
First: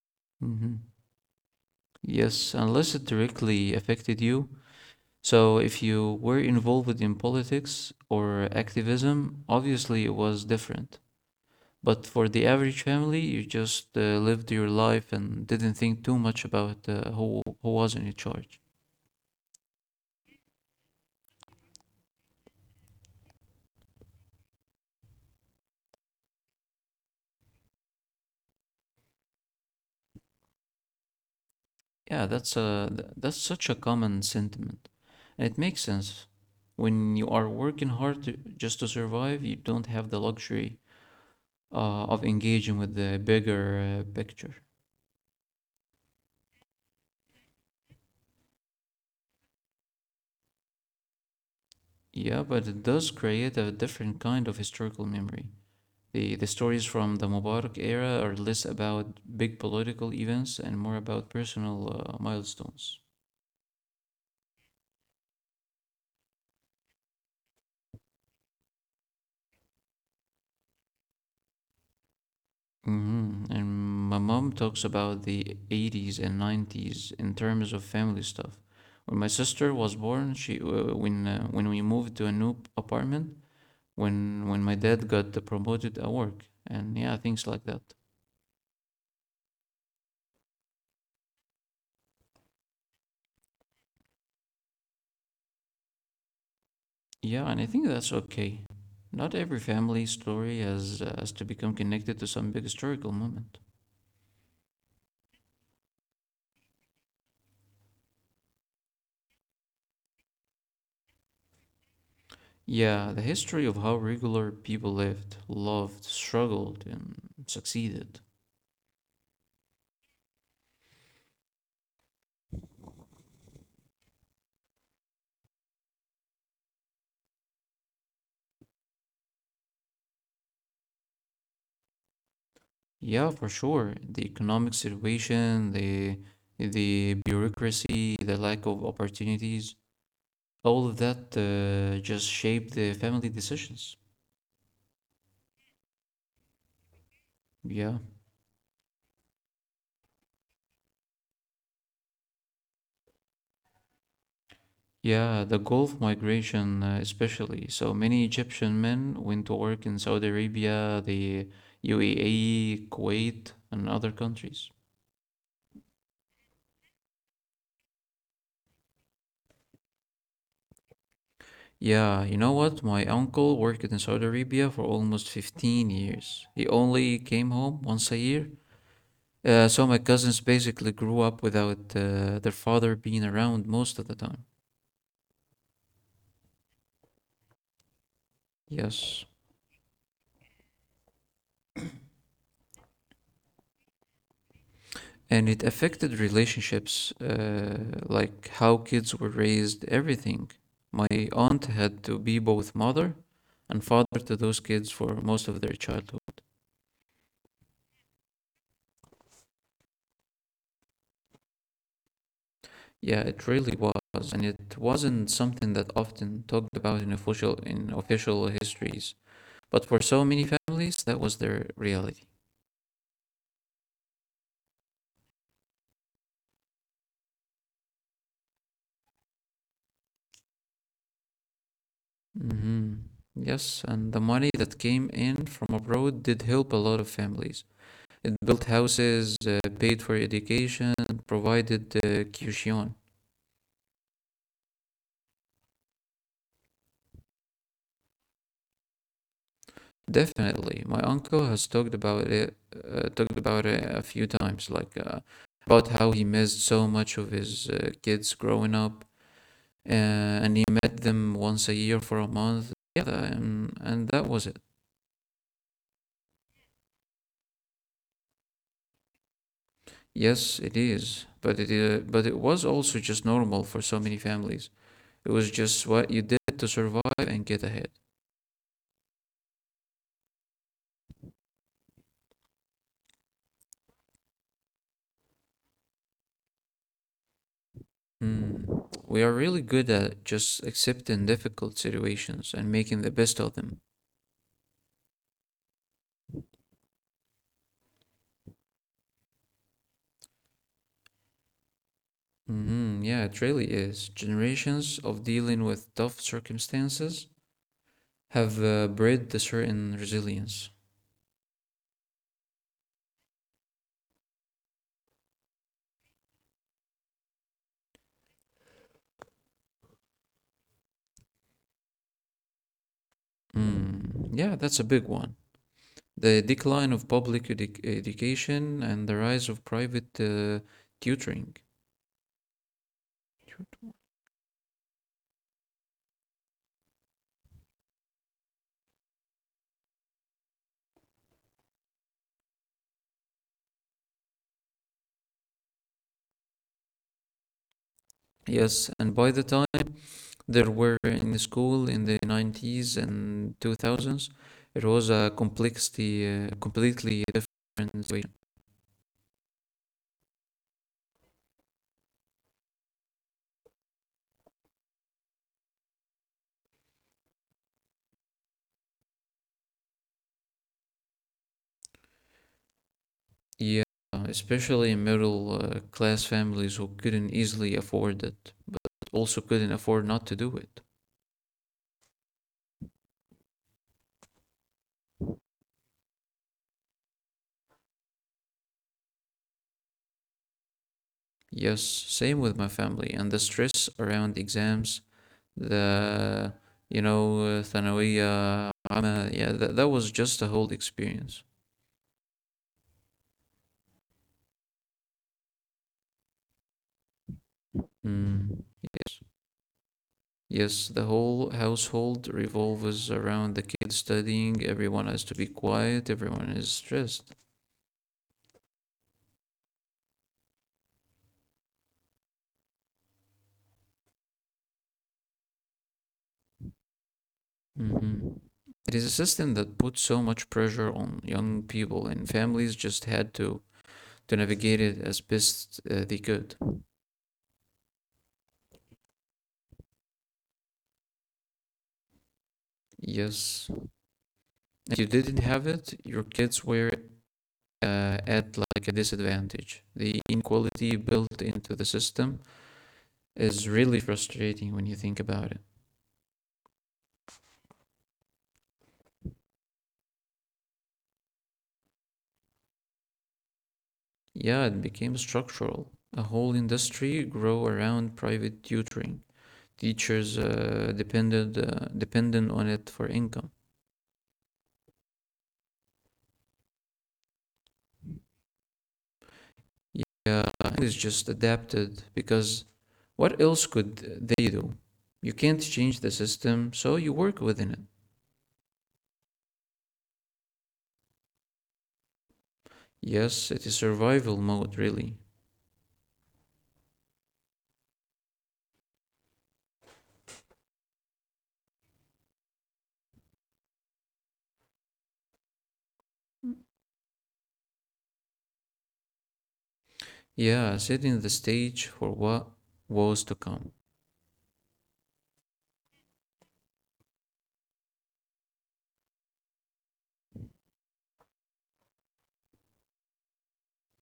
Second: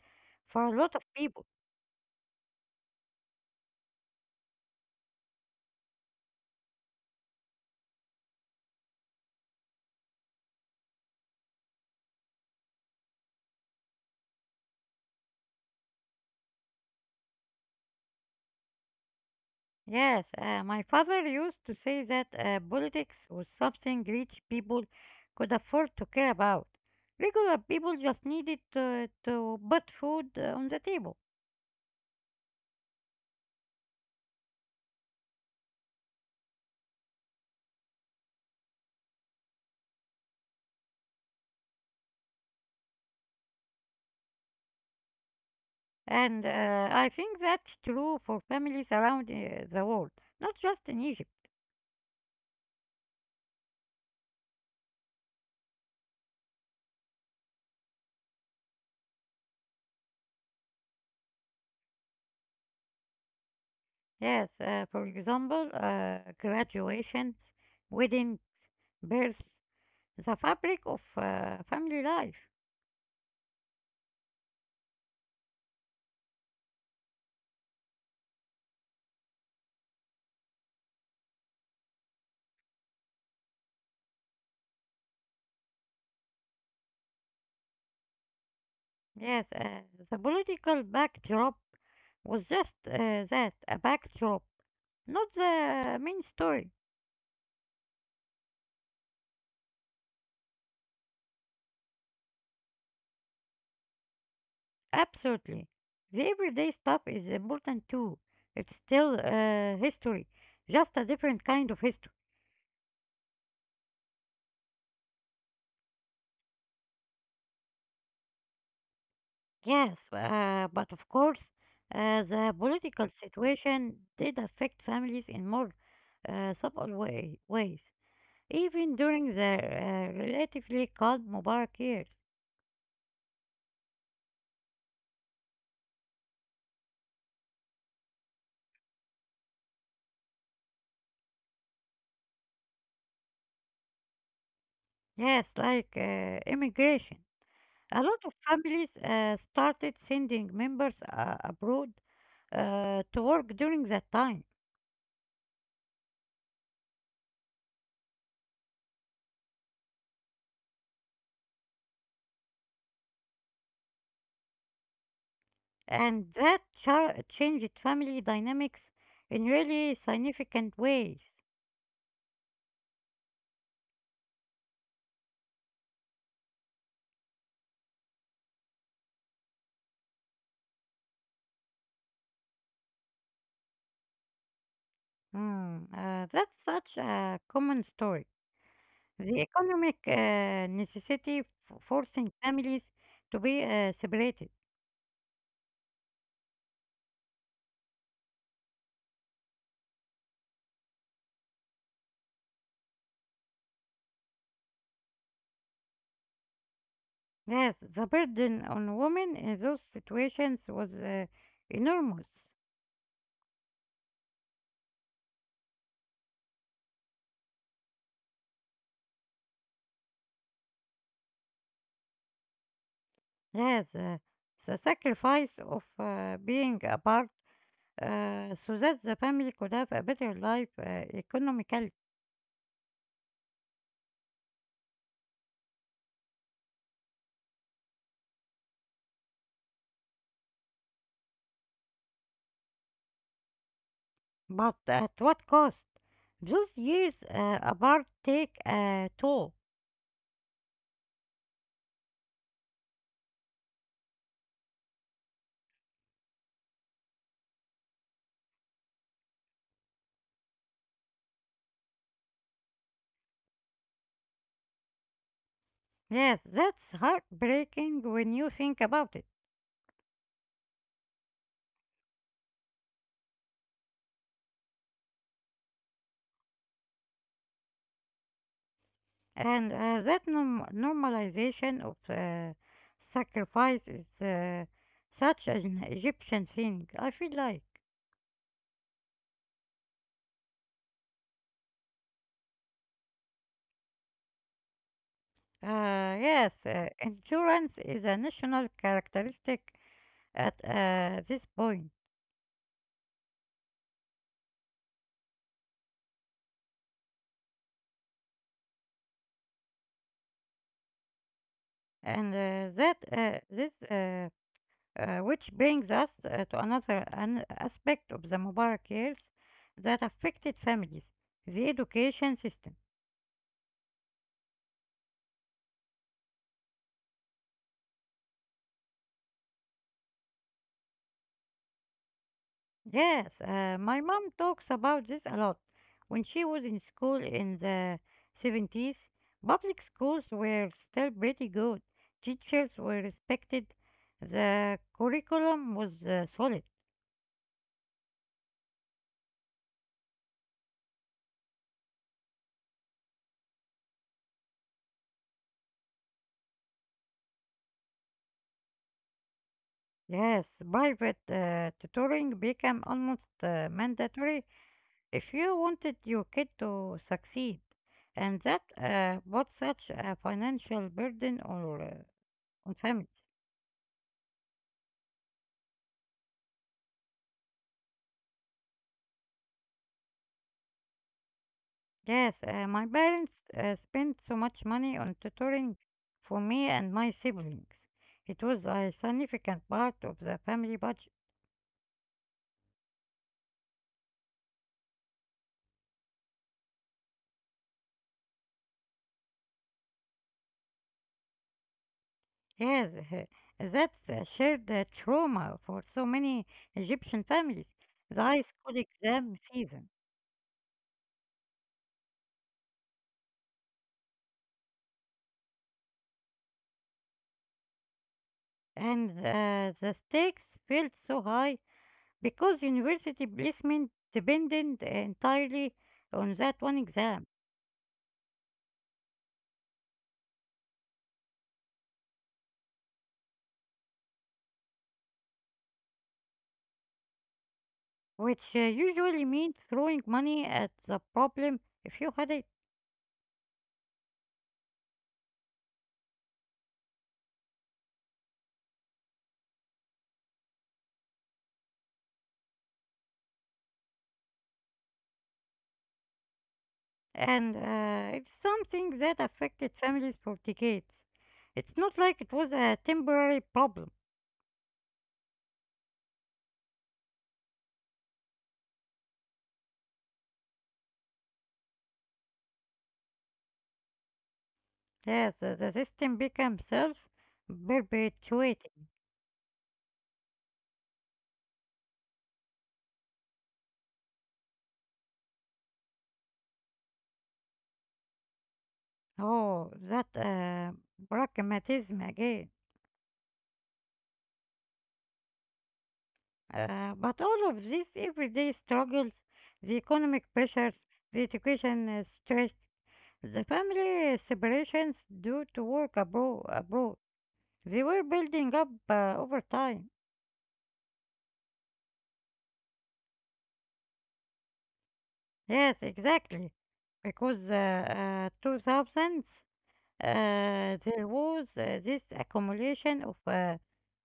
S1: for a lot
S2: Hmm.
S1: of people.
S2: Yes, unless it directly affected you. So if you were involved in politics or activism, obviously it was different. But for the average family, you just uh, lived your life and didn't think too much about uh, who who was in charge.
S1: Yes, uh, my father used to say that uh, politics was something rich people could afford to care about. Regular people just needed to, to put food uh, on the table.
S2: Yeah, that's a th- that's such a common sentiment, and it makes sense. When you are working hard to, just to survive, you don't have the luxury uh, of engaging with the bigger uh, picture.
S1: And uh, I think that's true for families around uh, the world, not just in Egypt.
S2: Yeah, but it does create a different kind of historical memory. The the stories from the Mubarak era are less about big political events and more about personal uh, milestones.
S1: Yes, uh, for example, uh, graduations, weddings, births, the fabric of uh, family life.
S2: Mhm. And my mom talks about the eighties and nineties in terms of family stuff. When my sister was born, she uh, when uh, when we moved to a new p- apartment, when when my dad got promoted at work, and yeah, things like that.
S1: Yes, uh, the political backdrop was just uh, that, a backdrop, not the main story.
S2: Yeah, and I think that's okay. Not every family story has uh, has to become connected to some big historical moment.
S1: Absolutely. The everyday stuff is important too. It's still uh, history, just a different kind of history.
S2: Yeah, the history of how regular people lived, loved, struggled, and succeeded.
S1: Yes, uh, but of course, uh, the political situation did affect families in more uh, subtle way, ways, even during the uh, relatively calm Mubarak years.
S2: Yeah, for sure. The economic situation, the the bureaucracy, the lack of opportunities, all of that uh, just shape the family decisions.
S1: Yes, like uh, immigration.
S2: Yeah.
S1: A lot of families uh, started sending members uh, abroad uh, to work during that time,
S2: Yeah, the Gulf migration, uh, especially. So many Egyptian men went to work in Saudi Arabia, the U A E, Kuwait, and other countries.
S1: and that cha- changed family dynamics in really significant ways.
S2: Yeah, you know what? My uncle worked in Saudi Arabia for almost fifteen years. He only came home once a year. Uh, so my cousins basically grew up without uh, their father being around most of the time.
S1: Mm, uh, that's such a common story.
S2: Yes.
S1: The economic uh, necessity f- forcing families to be uh, separated.
S2: And it affected relationships, uh, like how kids were raised, everything. My aunt had to be both mother and father to those kids for most of their childhood.
S1: Yes, the burden on women in those situations was uh, enormous.
S2: Yeah, it really was, and it wasn't something that often talked about in official in official histories. But for so many families, that was their reality.
S1: Yes, uh, the sacrifice of uh, being apart uh, so that the family could have a better life uh, economically.
S2: Hmm. Yes, and the money that came in from abroad did help a lot of families. It built houses, uh, paid for education, provided uh, kyushion.
S1: But at what cost? Those years uh, apart take a toll.
S2: Definitely, my uncle has talked about it, uh, talked about it a few times, like uh, about how he missed so much of his uh, kids growing up, uh, and he met them once a year for a month. Yeah, and, and that was it.
S1: Yes, that's heartbreaking when you think about it.
S2: Yes, it is, but it uh, but it was also just normal for so many families. It was just what you did to survive and get ahead.
S1: And uh, that norm- normalization of uh, sacrifice is uh, such an Egyptian thing, I feel like.
S2: Hmm. We are really good at just accepting difficult situations and making the best of them.
S1: Uh, yes, uh, endurance is a national characteristic at uh, this point.
S2: Hmm. Yeah, it really is. Generations of dealing with tough circumstances have uh, bred a certain resilience.
S1: And uh, that uh, this uh, uh, which brings us uh, to another an aspect of the Mubarak years that affected families, the education system.
S2: Hmm. Yeah, that's a big one. The decline of public edu- education and the rise of private uh, tutoring.
S1: Yes, uh, my mom talks about this a lot. When she was in school in the seventies, public schools were still pretty good. Teachers were respected. The curriculum was uh, solid.
S2: Yes, and by the time there were in the school in the nineties and two thousands. It was a complexity, uh, completely different situation.
S1: Yes, private uh, tutoring became almost uh, mandatory if you wanted your kid to succeed. And that uh, was such a financial burden or, uh, on families.
S2: Yeah, especially in middle uh, class families who couldn't easily afford it, but also couldn't afford not to do it.
S1: Yes, uh, my parents uh, spent so much money on tutoring for me and my siblings. It was a significant part of the family budget.
S2: Yes, same with my family. And the stress around exams, the, you know, uh, yeah, that, that was just a whole experience.
S1: Yes, uh, that's a shared uh, trauma for so many Egyptian families. The high
S2: Mm,
S1: school
S2: yes.
S1: exam season
S2: Yes, the whole household revolves around the kids studying. Everyone has to be quiet. Everyone is stressed.
S1: and uh, the stakes felt so high because university placement depended entirely on that one exam,
S2: Mhm. It is a system that puts so much pressure on young people, and families just had to to navigate it as best uh, they could.
S1: which uh, usually means throwing money at the problem if you had a.
S2: Yes, if you didn't have it, your kids were uh, at like a disadvantage. The inequality built into the system is really frustrating when you think about it.
S1: And uh, it's something that affected families for decades. It's not like it was a temporary problem.
S2: Yeah, it became structural. A whole industry grew around private tutoring. Teachers uh, depended uh, dependent on it for income.
S1: Yes, the, the system became self-perpetuating.
S2: Yeah, it's just adapted because what else could they do? You can't change the system, so you work within it.
S1: Oh, that uh, pragmatism again.
S2: Yes, it is survival mode, really.
S1: Uh, but all of these everyday struggles, the economic pressures, the education uh, stress, the family separations due to work abro- abroad, they were building up uh, over time.
S2: Yeah, setting the stage for what was to come.
S1: Yes, exactly. Because uh, uh, two thousands, uh, there was uh, this accumulation of uh,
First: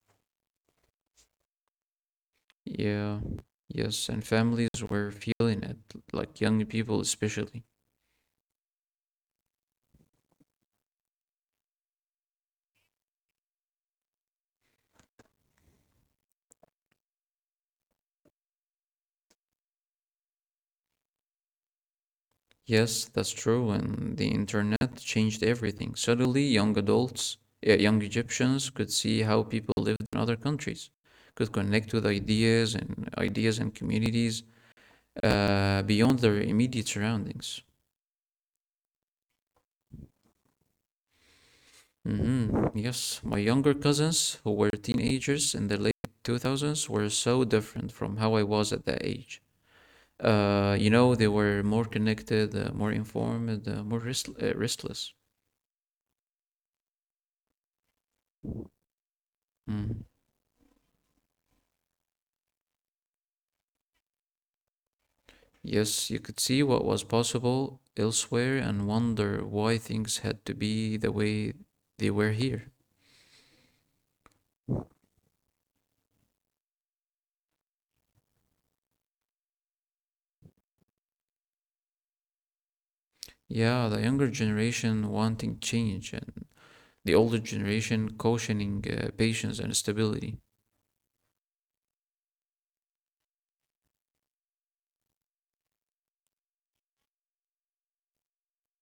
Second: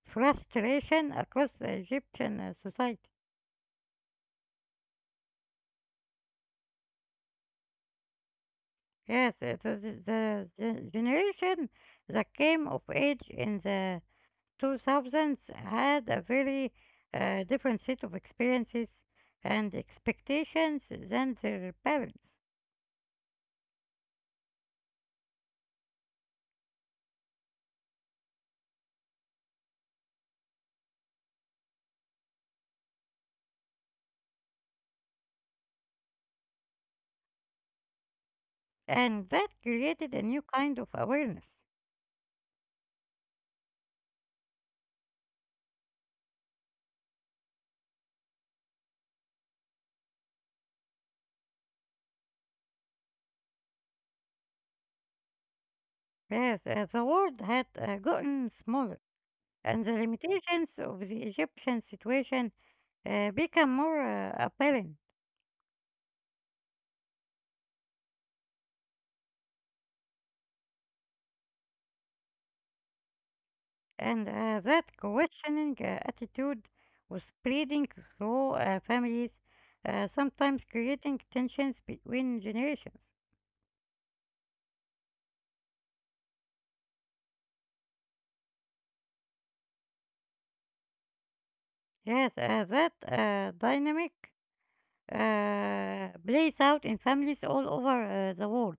S1: frustration across Egyptian uh, society.
S2: Yeah, yes, and families were feeling it, like young people especially.
S1: Yes, it is the, the gen- generation that came of age in the two thousands had a very uh, different set of experiences and expectations than their parents.
S2: Yes, that's true. And the internet changed everything. Suddenly, young adults, uh, young Egyptians could see how people lived in other countries, could connect with ideas and ideas and communities uh, beyond their immediate surroundings.
S1: And that created a new kind of awareness.
S2: Hmm. Yes, my younger cousins who were teenagers in the late two thousands were so different from how I was at that age. Uh, you know, they were more connected, uh, more informed, uh, more rest- uh, restless.
S1: Yes, uh, the world had uh, gotten smaller, and the
S2: Mm.
S1: limitations of the Egyptian situation uh, became more uh, apparent,
S2: Yes, you could see what was possible elsewhere and wonder why things had to be the way they were here.
S1: and uh, that questioning uh, attitude was spreading through uh, families, uh, sometimes creating tensions between generations.
S2: Yeah, the younger generation wanting change and the older generation cautioning uh, patience and stability.
S1: Yes, uh, that uh, dynamic uh, plays out in families all over uh, the world,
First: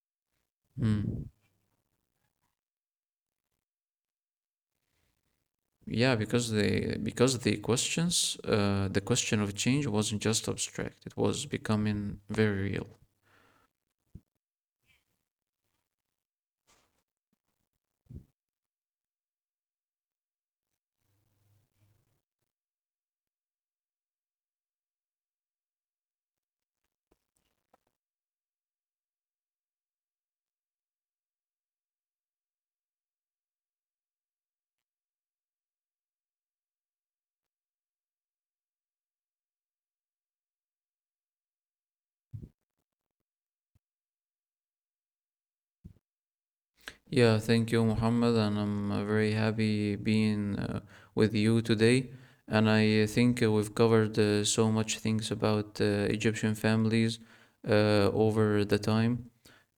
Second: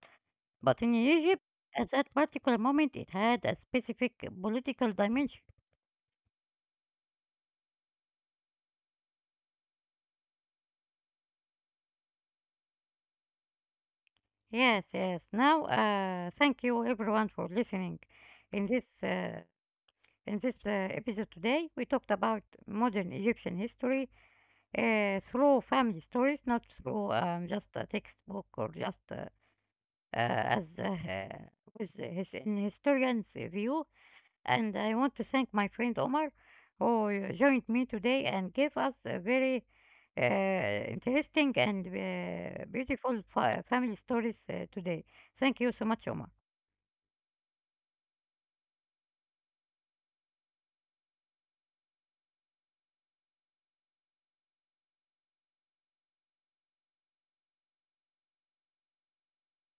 S1: but in
S2: Hmm.
S1: Egypt, at that particular moment, it had a specific political dimension.
S2: Yeah, because they because the questions uh, the question of change wasn't just abstract, it was becoming very real.
S1: Yes, yes. Now, uh, thank you everyone for listening. In this uh, in this uh, episode today, we talked about modern Egyptian history uh, through family stories, not through um, just a textbook or just uh, uh, as uh, uh, with his, in historian's view. And I want to thank my friend Omar who joined me today and gave us a very uh, interesting and uh, beautiful fa- family stories uh, today. Thank you so much, Omar.
S2: Yeah, thank you, Muhammad, and I'm uh, very happy being uh, with you today. And I think uh, we've covered uh, so much things about uh, Egyptian families uh, over the time,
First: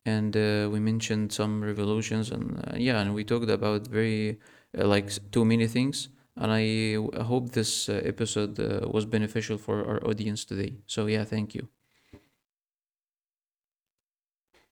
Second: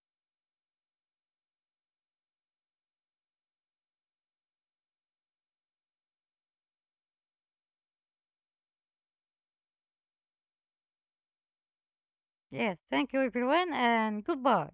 S2: and uh, we mentioned some revolutions, and uh, yeah, and we talked about very uh, like s- too many things. And I uh, hope this uh, episode uh, was beneficial for our audience today. So yeah, thank you.
S1: Yes, thank you everyone, and goodbye.